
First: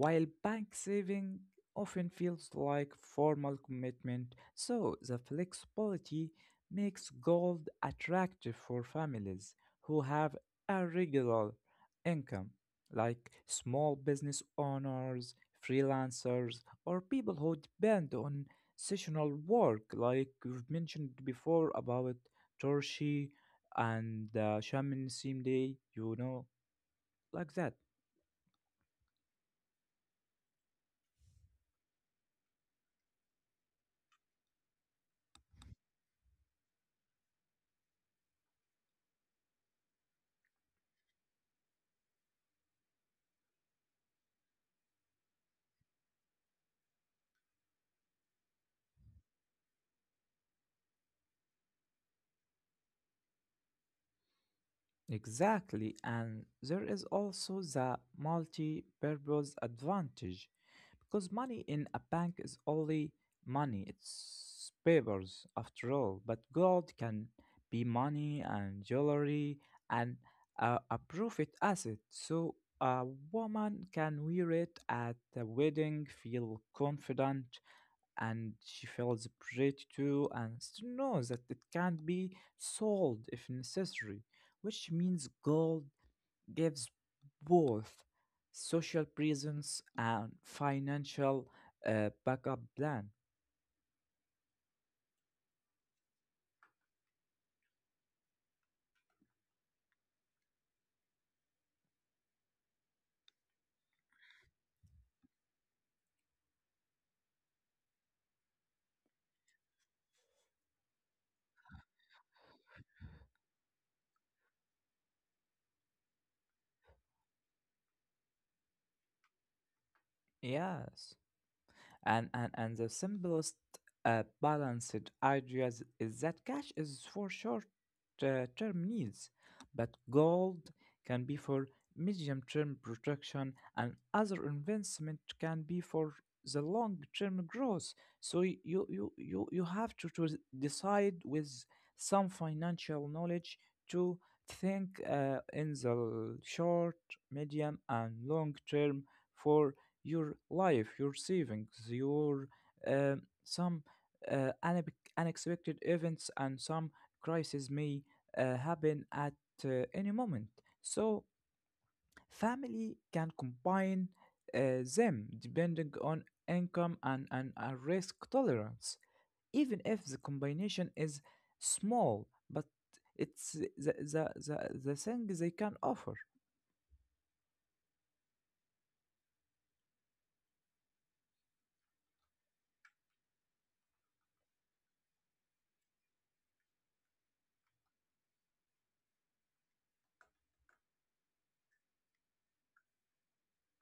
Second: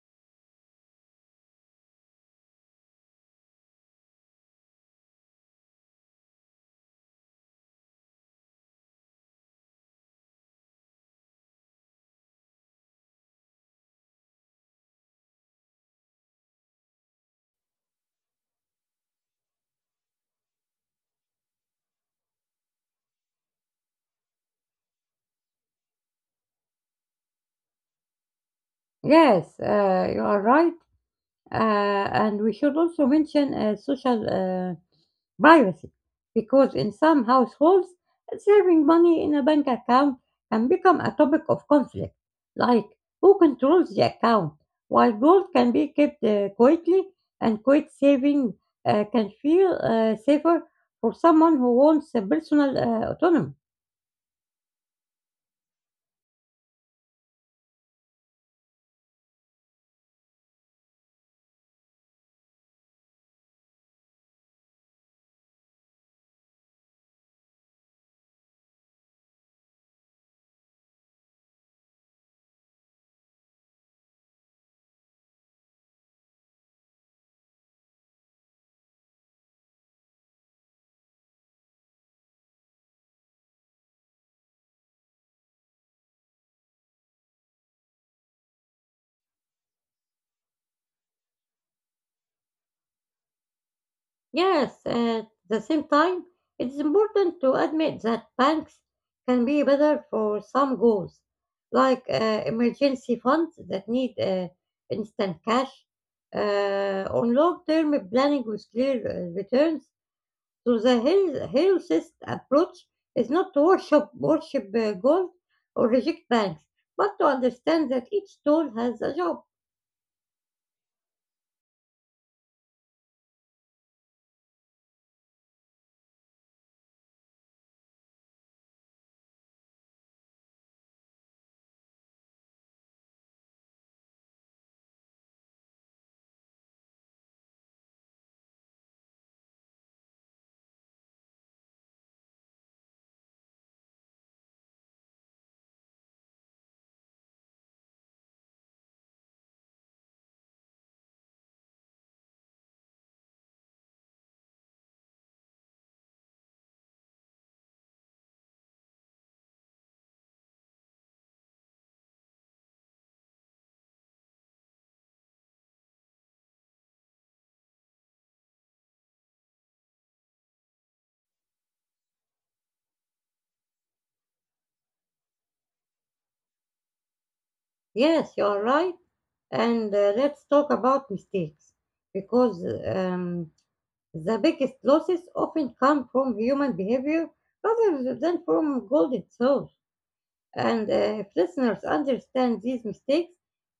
Speaker 2: while bank saving often feels like formal commitment. So the flexibility makes gold attractive for families who have a regular income, like small business owners, freelancers, or people who depend on seasonal work, like we've mentioned before about Torshi and Shaman Day, you know, like that.
Speaker 1: Yes, you are right. And we should also mention social privacy, because in some households, saving money in a bank account can become a topic of conflict, like who controls the account, while gold can be kept quietly, and quiet saving can feel safer for someone who wants personal autonomy.
Speaker 2: Exactly, and there is also the multi-purpose advantage, because money in a bank is only money, it's papers after all, but gold can be money and jewelry and a profit asset. So a woman can wear it at a wedding, feel confident, and she feels pretty too, and still knows that it can't be sold if necessary, which means gold gives both social presence and financial backup plan.
Speaker 1: Yes, at the same time, it is important to admit that banks can be better for some goals, like emergency funds that need instant cash, on long term planning with clear returns. So, the healthiest approach is not to worship gold or reject banks, but to understand that each tool has a job.
Speaker 2: Yes. And the simplest balanced ideas is that cash is for short term needs, but gold can be for medium term protection, and other investment can be for the long term growth. So you have to decide with some financial knowledge to think in the short, medium, and long term for your life, your savings, your uh, some unexpected events and some crises may happen at any moment. So family can combine them depending on income and a risk tolerance, even if the combination is small, but it's the thing they can offer.
Speaker 1: Yes, you are right. And let's talk about mistakes because the biggest losses often come from human behavior rather than from gold itself. And if listeners understand these mistakes,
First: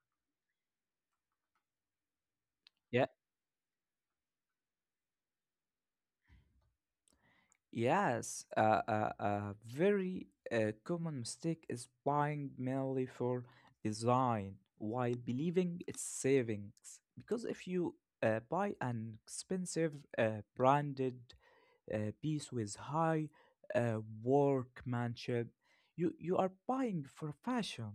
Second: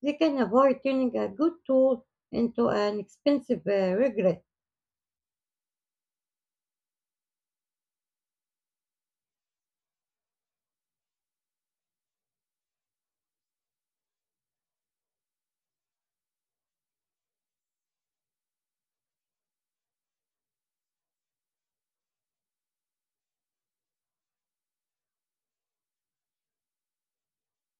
Speaker 1: they can avoid turning a good tool into an expensive regret.
Speaker 2: Yes, a very common mistake is buying merely for design while believing it's savings. Because if you buy an expensive branded piece with high workmanship, you are buying for fashion,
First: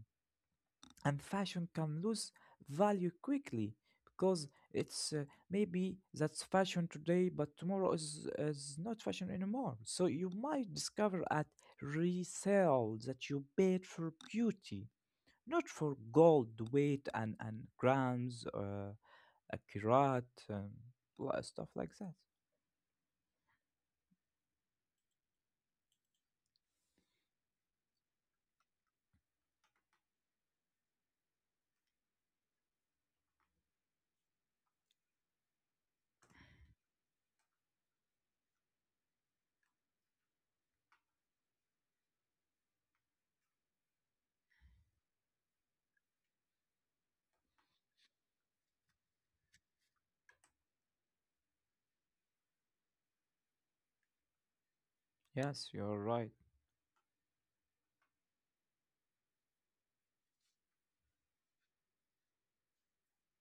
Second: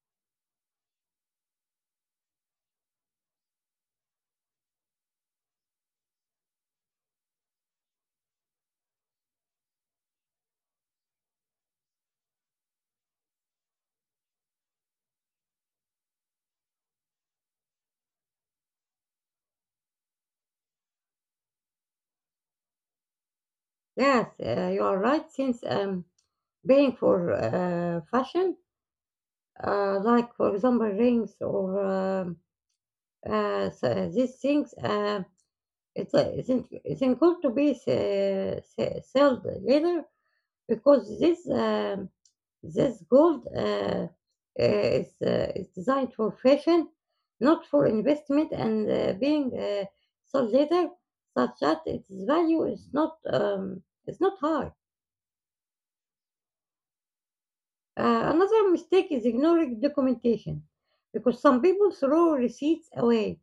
Speaker 2: and fashion can lose value quickly, because it's maybe that's fashion today, but tomorrow is not fashion anymore, so you might discover at resale that you paid for beauty, not for gold weight and grams, a carat, stuff like that.
Speaker 1: Yes, you are right. Since paying for fashion, like for example rings or these things. It's a it's in good to be sold later because this gold is designed for fashion, not for investment and being sold later, such that its value is not high.
Speaker 2: Yes, you're right.
Speaker 1: Another mistake is ignoring documentation because some people throw receipts away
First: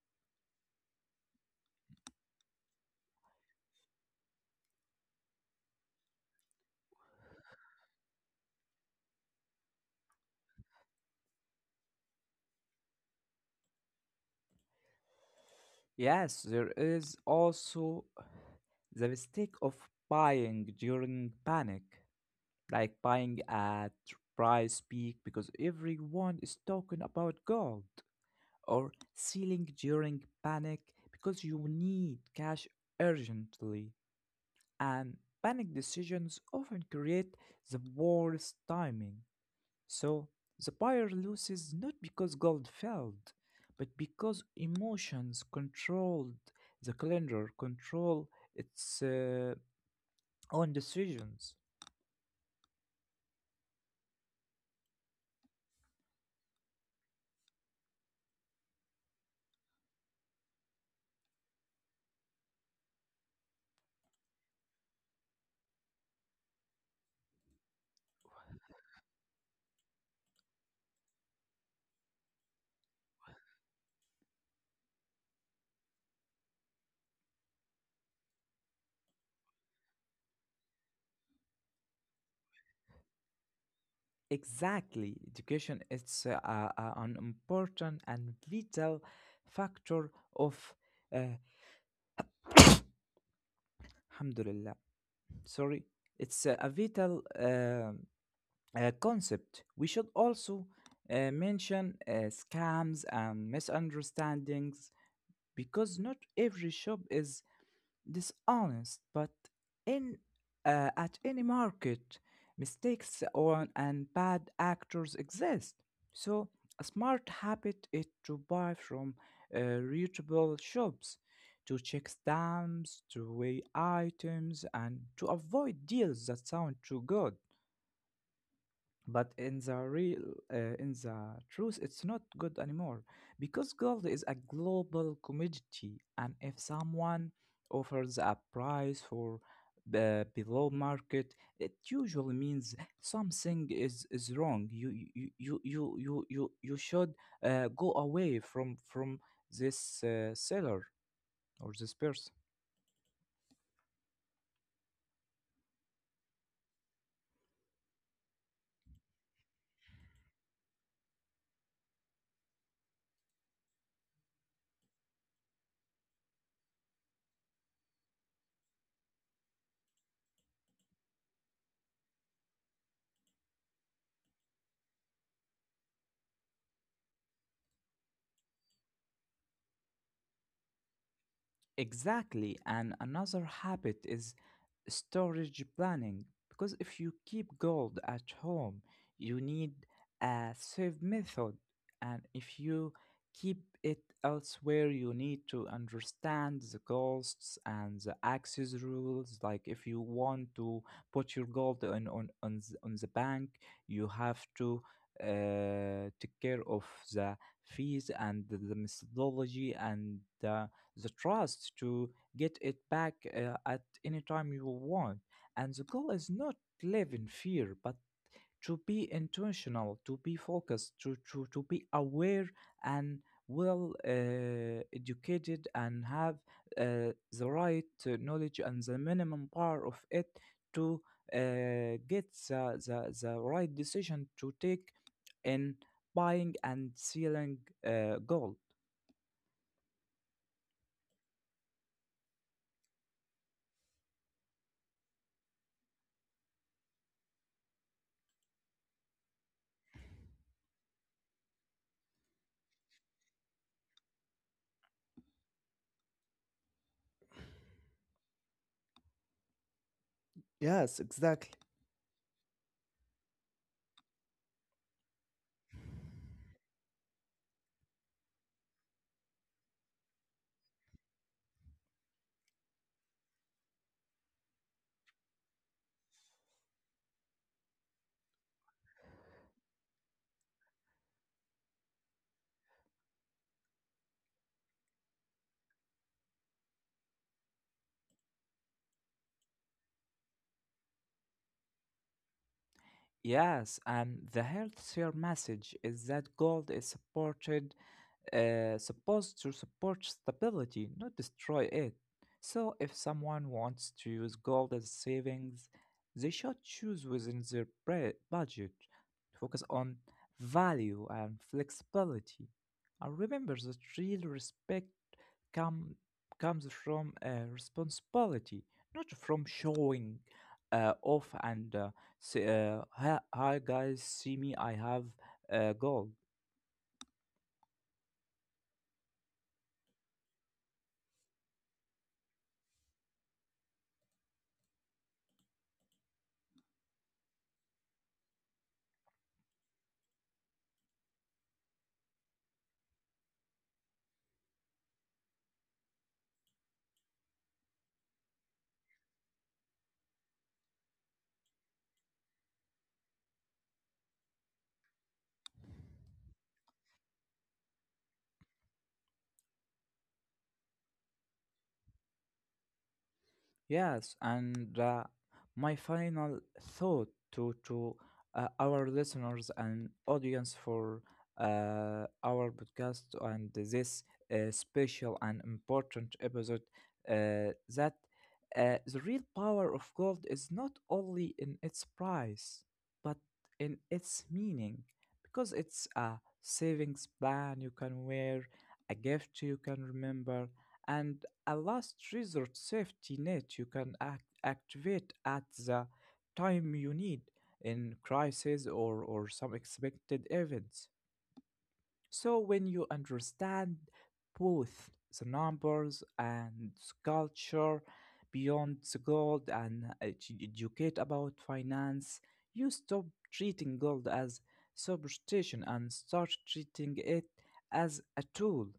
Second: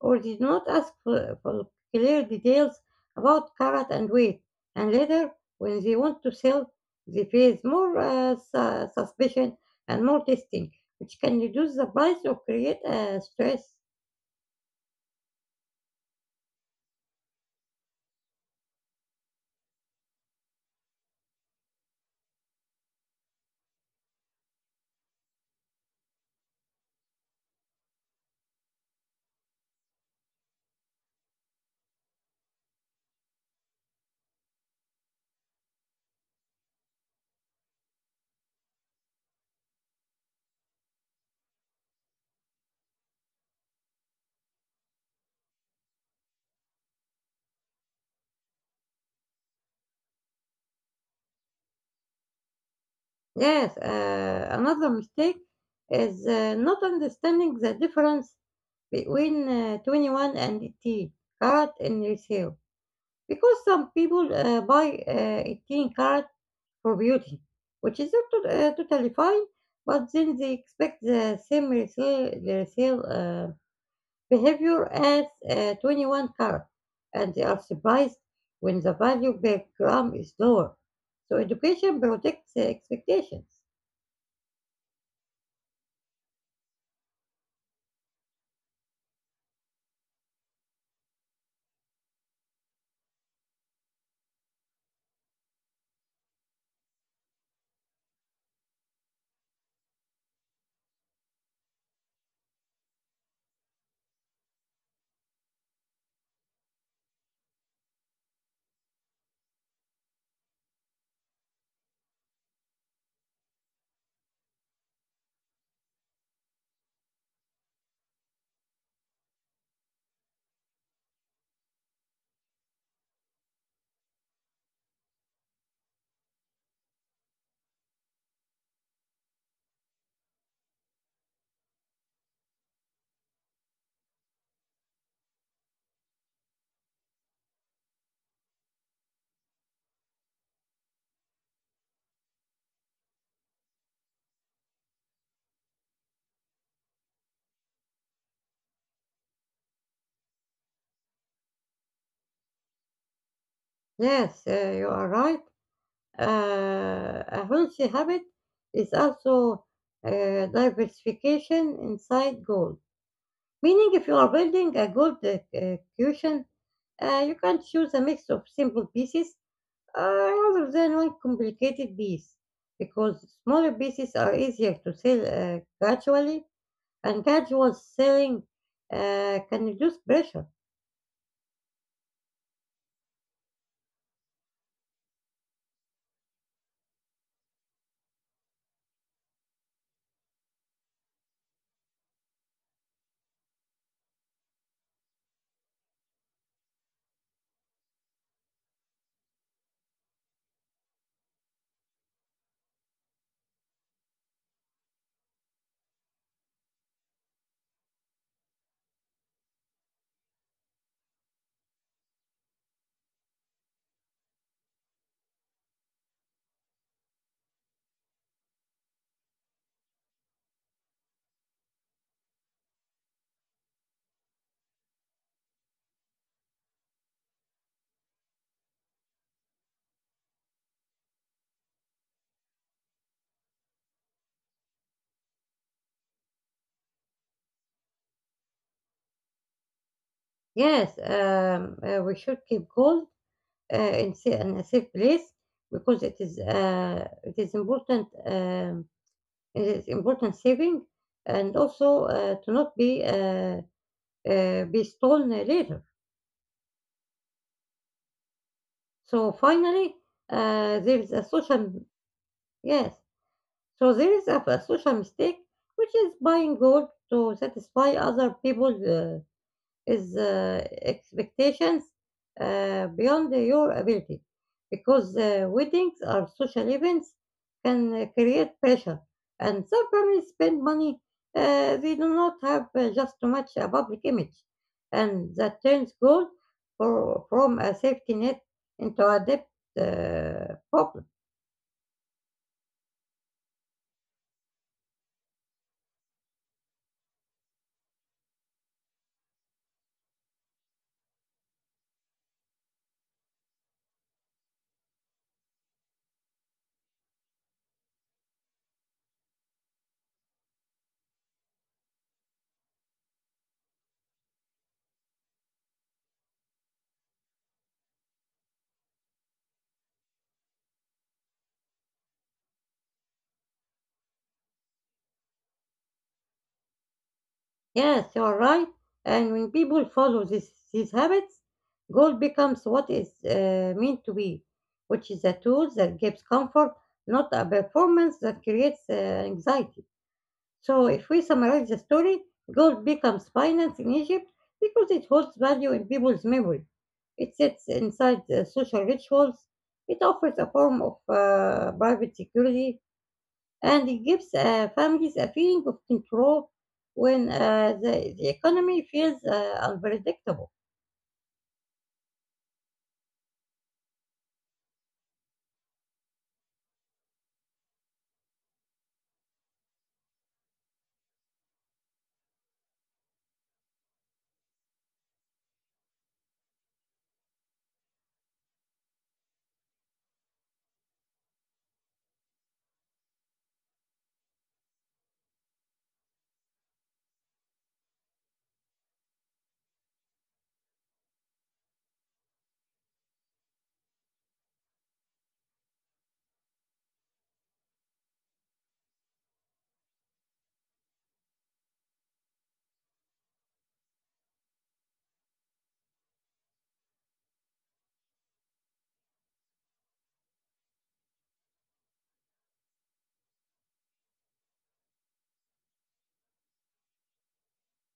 Speaker 1: or did not ask for clear details about carrot and weight, and later, when they want to sell, they face more suspicion and more testing, which can reduce the price or create stress.
Speaker 2: Yes, there is also the mistake of buying during panic, like buying at price peak because everyone is talking about gold, or selling during panic because you need cash urgently. And panic decisions often create the worst timing. So the buyer loses not because gold failed, but because emotions controlled the calendar, control its own decisions.
Speaker 1: Yes, another mistake is not understanding the difference between 21 and 18 carrot in resale. Because some people buy a teen card for beauty, which is not totally fine, but then they expect the same resale behavior as a 21 card, and they are surprised when the value per gram is lower. So education protects the expectations.
Speaker 2: Exactly. Education is an important and vital factor of uh, alhamdulillah. Sorry. It's a vital concept. We should also mention scams and misunderstandings, because not every shop is dishonest, but in at any market, mistakes on and bad actors exist. So a smart habit is to buy from reachable shops, to check stamps, to weigh items, and to avoid deals that sound too good, but in the real in the truth it's not good anymore, because gold is a global commodity, and if someone offers a price for the below market it usually means something is wrong. You should go away from this seller or this person.
Speaker 1: Yes, you are right. A healthy habit is also diversification inside goals. Meaning, if you are building a gold cushion, you can choose a mix of simple pieces uh, rather than one complicated piece because smaller pieces are easier to sell gradually and gradual selling can reduce pressure.
Speaker 2: Exactly, and another habit is storage planning, because if you keep gold at home you need a safe method, and if you keep it elsewhere you need to understand the costs and the access rules. Like if you want to put your gold on on the bank, you have to take care of the fees and the methodology and uh, the trust to get it back uh, anytime you want. And the goal is not live in fear, but to be intentional, to be focused, to be aware and well educated, and have the right knowledge and the minimum power of it to get the right decision to take in buying and selling gold.
Speaker 1: Yes, we should keep gold in a safe place because it is important saving and also to not be be stolen later. So
Speaker 2: Yes,
Speaker 1: finally,
Speaker 2: exactly.
Speaker 1: there is a social yes. So there is a social mistake, which is buying gold to satisfy other people's. Is Expectations beyond your ability because weddings are social events can create pressure and some families spend money they do not have just to match a public image and that turns gold from a safety net into a debt box.
Speaker 2: Yes, and the healthcare message is that gold is supported supposed to support stability, not destroy it. So, if someone wants to use gold as savings, they should choose within their budget, focus on value and flexibility. And remember that real respect come, comes from responsibility, not from showing off, and say, hi guys, see me, I have gold.
Speaker 1: Yes, you are right. And when people follow these habits, goal becomes what it's meant to be, which is a tool that gives comfort, not a performance that creates anxiety. So, if we summarize the story, gold becomes finance in Egypt because it holds value in people's memory. It sits inside the social rituals. It offers a form of private security and it gives families a feeling of control when the economy feels unpredictable.
Speaker 2: Yes, and my final thought to our listeners and audience for our podcast and this special and important episode that the real power of gold is not only in its price, but in its meaning, because it's a savings plan you can wear, a gift you can remember, and a last resort safety net you can activate at the time you need, in crisis or some expected events. So, when you understand both the numbers and the culture beyond the gold, and educate about finance, you stop treating gold as superstition and start treating it as a tool,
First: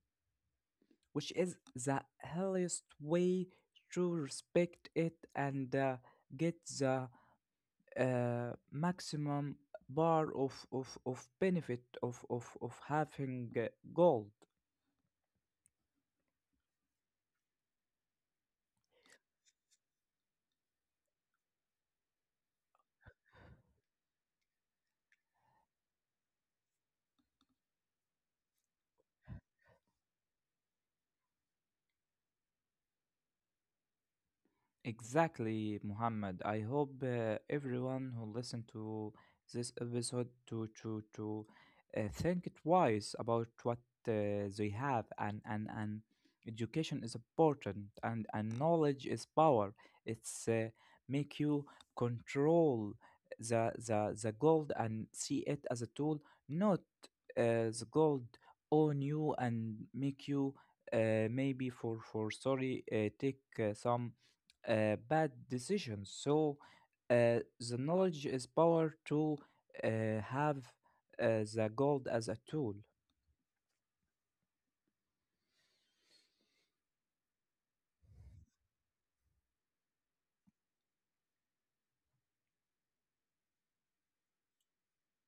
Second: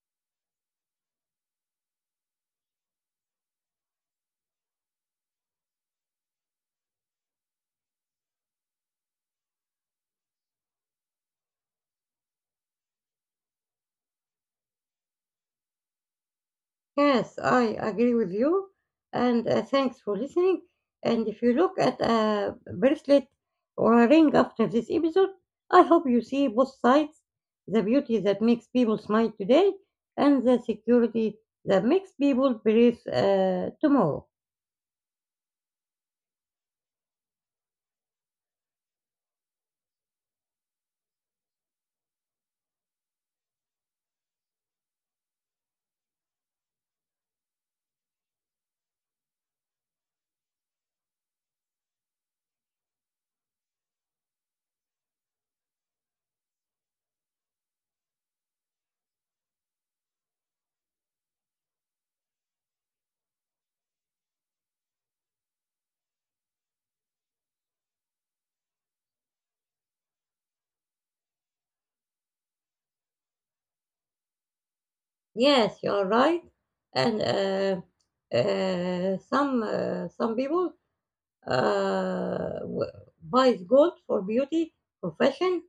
Speaker 2: which is the earliest way to respect it and get the maximum bar of benefit of having gold.
Speaker 1: Yes, I agree with you, and thanks for listening. And if you look at a bracelet or a ring after this episode, I hope you see both sides, the beauty that makes people smile today and the security that makes people breathe tomorrow.
Speaker 2: Exactly, Muhammad. I hope everyone who listened to this episode to think twice about what they have, and and education is important, and knowledge is power. It's make you control the gold and see it as a tool, not the gold own you and make you maybe for sorry take some bad decisions. So the knowledge is power to uh, have the gold as a tool.
Speaker 1: Yes, you are right. And some people uh, w- buys gold for beauty, for fashion,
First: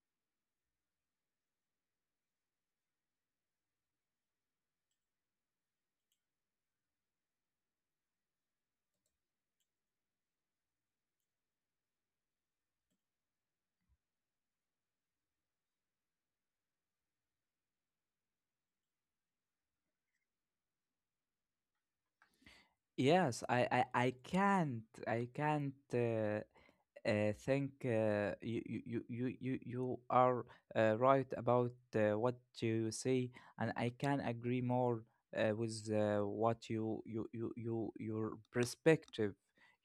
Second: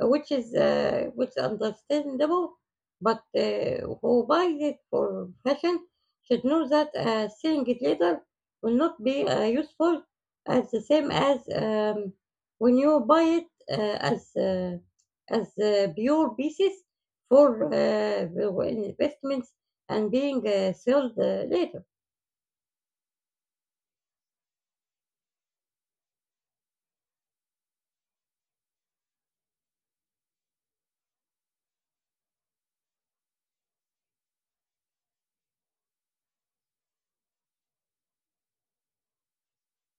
Speaker 1: which is understandable, but who buys it for fashion should know that selling it later will not be useful as the same as when you buy it uh, as uh, as pure pieces for investments and being sold later.
Speaker 2: Yes, I can't think you are right about what you say, and I can agree more with what your perspective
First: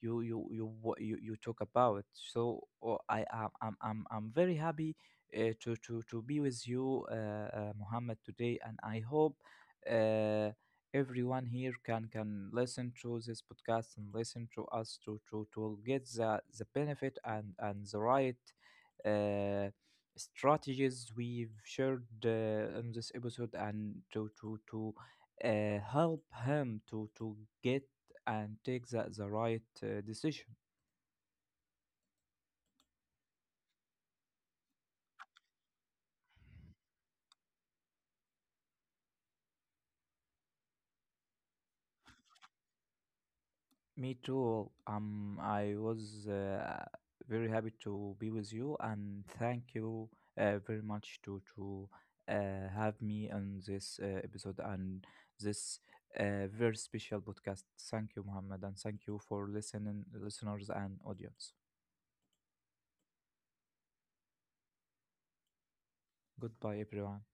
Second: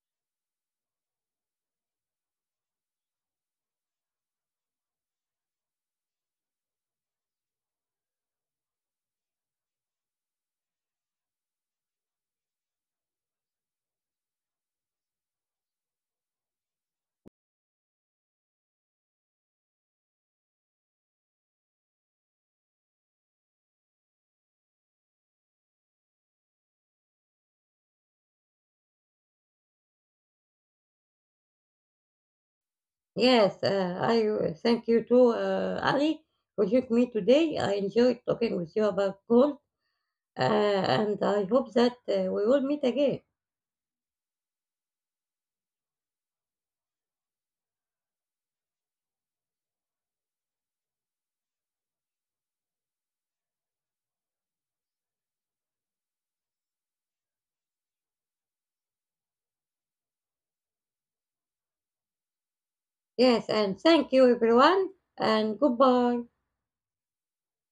Speaker 2: you you you what you talk about. So oh, I am I'm very happy to be with you, Muhammad, today, and I hope. Uh, Everyone here can listen to this podcast and listen to us to get the benefit and the right uh, strategies we've shared in this episode, and to help him to get and take the right decision.
Speaker 1: Yes, I thank you too, Ali, for joining me today. I enjoyed talking with you about gold. And I hope that we will meet again.
Speaker 2: Me too. I was very happy to be with you, and thank you very much to have me on this episode and this very special podcast. Thank you, Muhammad, and thank you for listening, listeners and audience.
Speaker 1: Yes, and thank you everyone, and goodbye.
Speaker 2: Goodbye, everyone.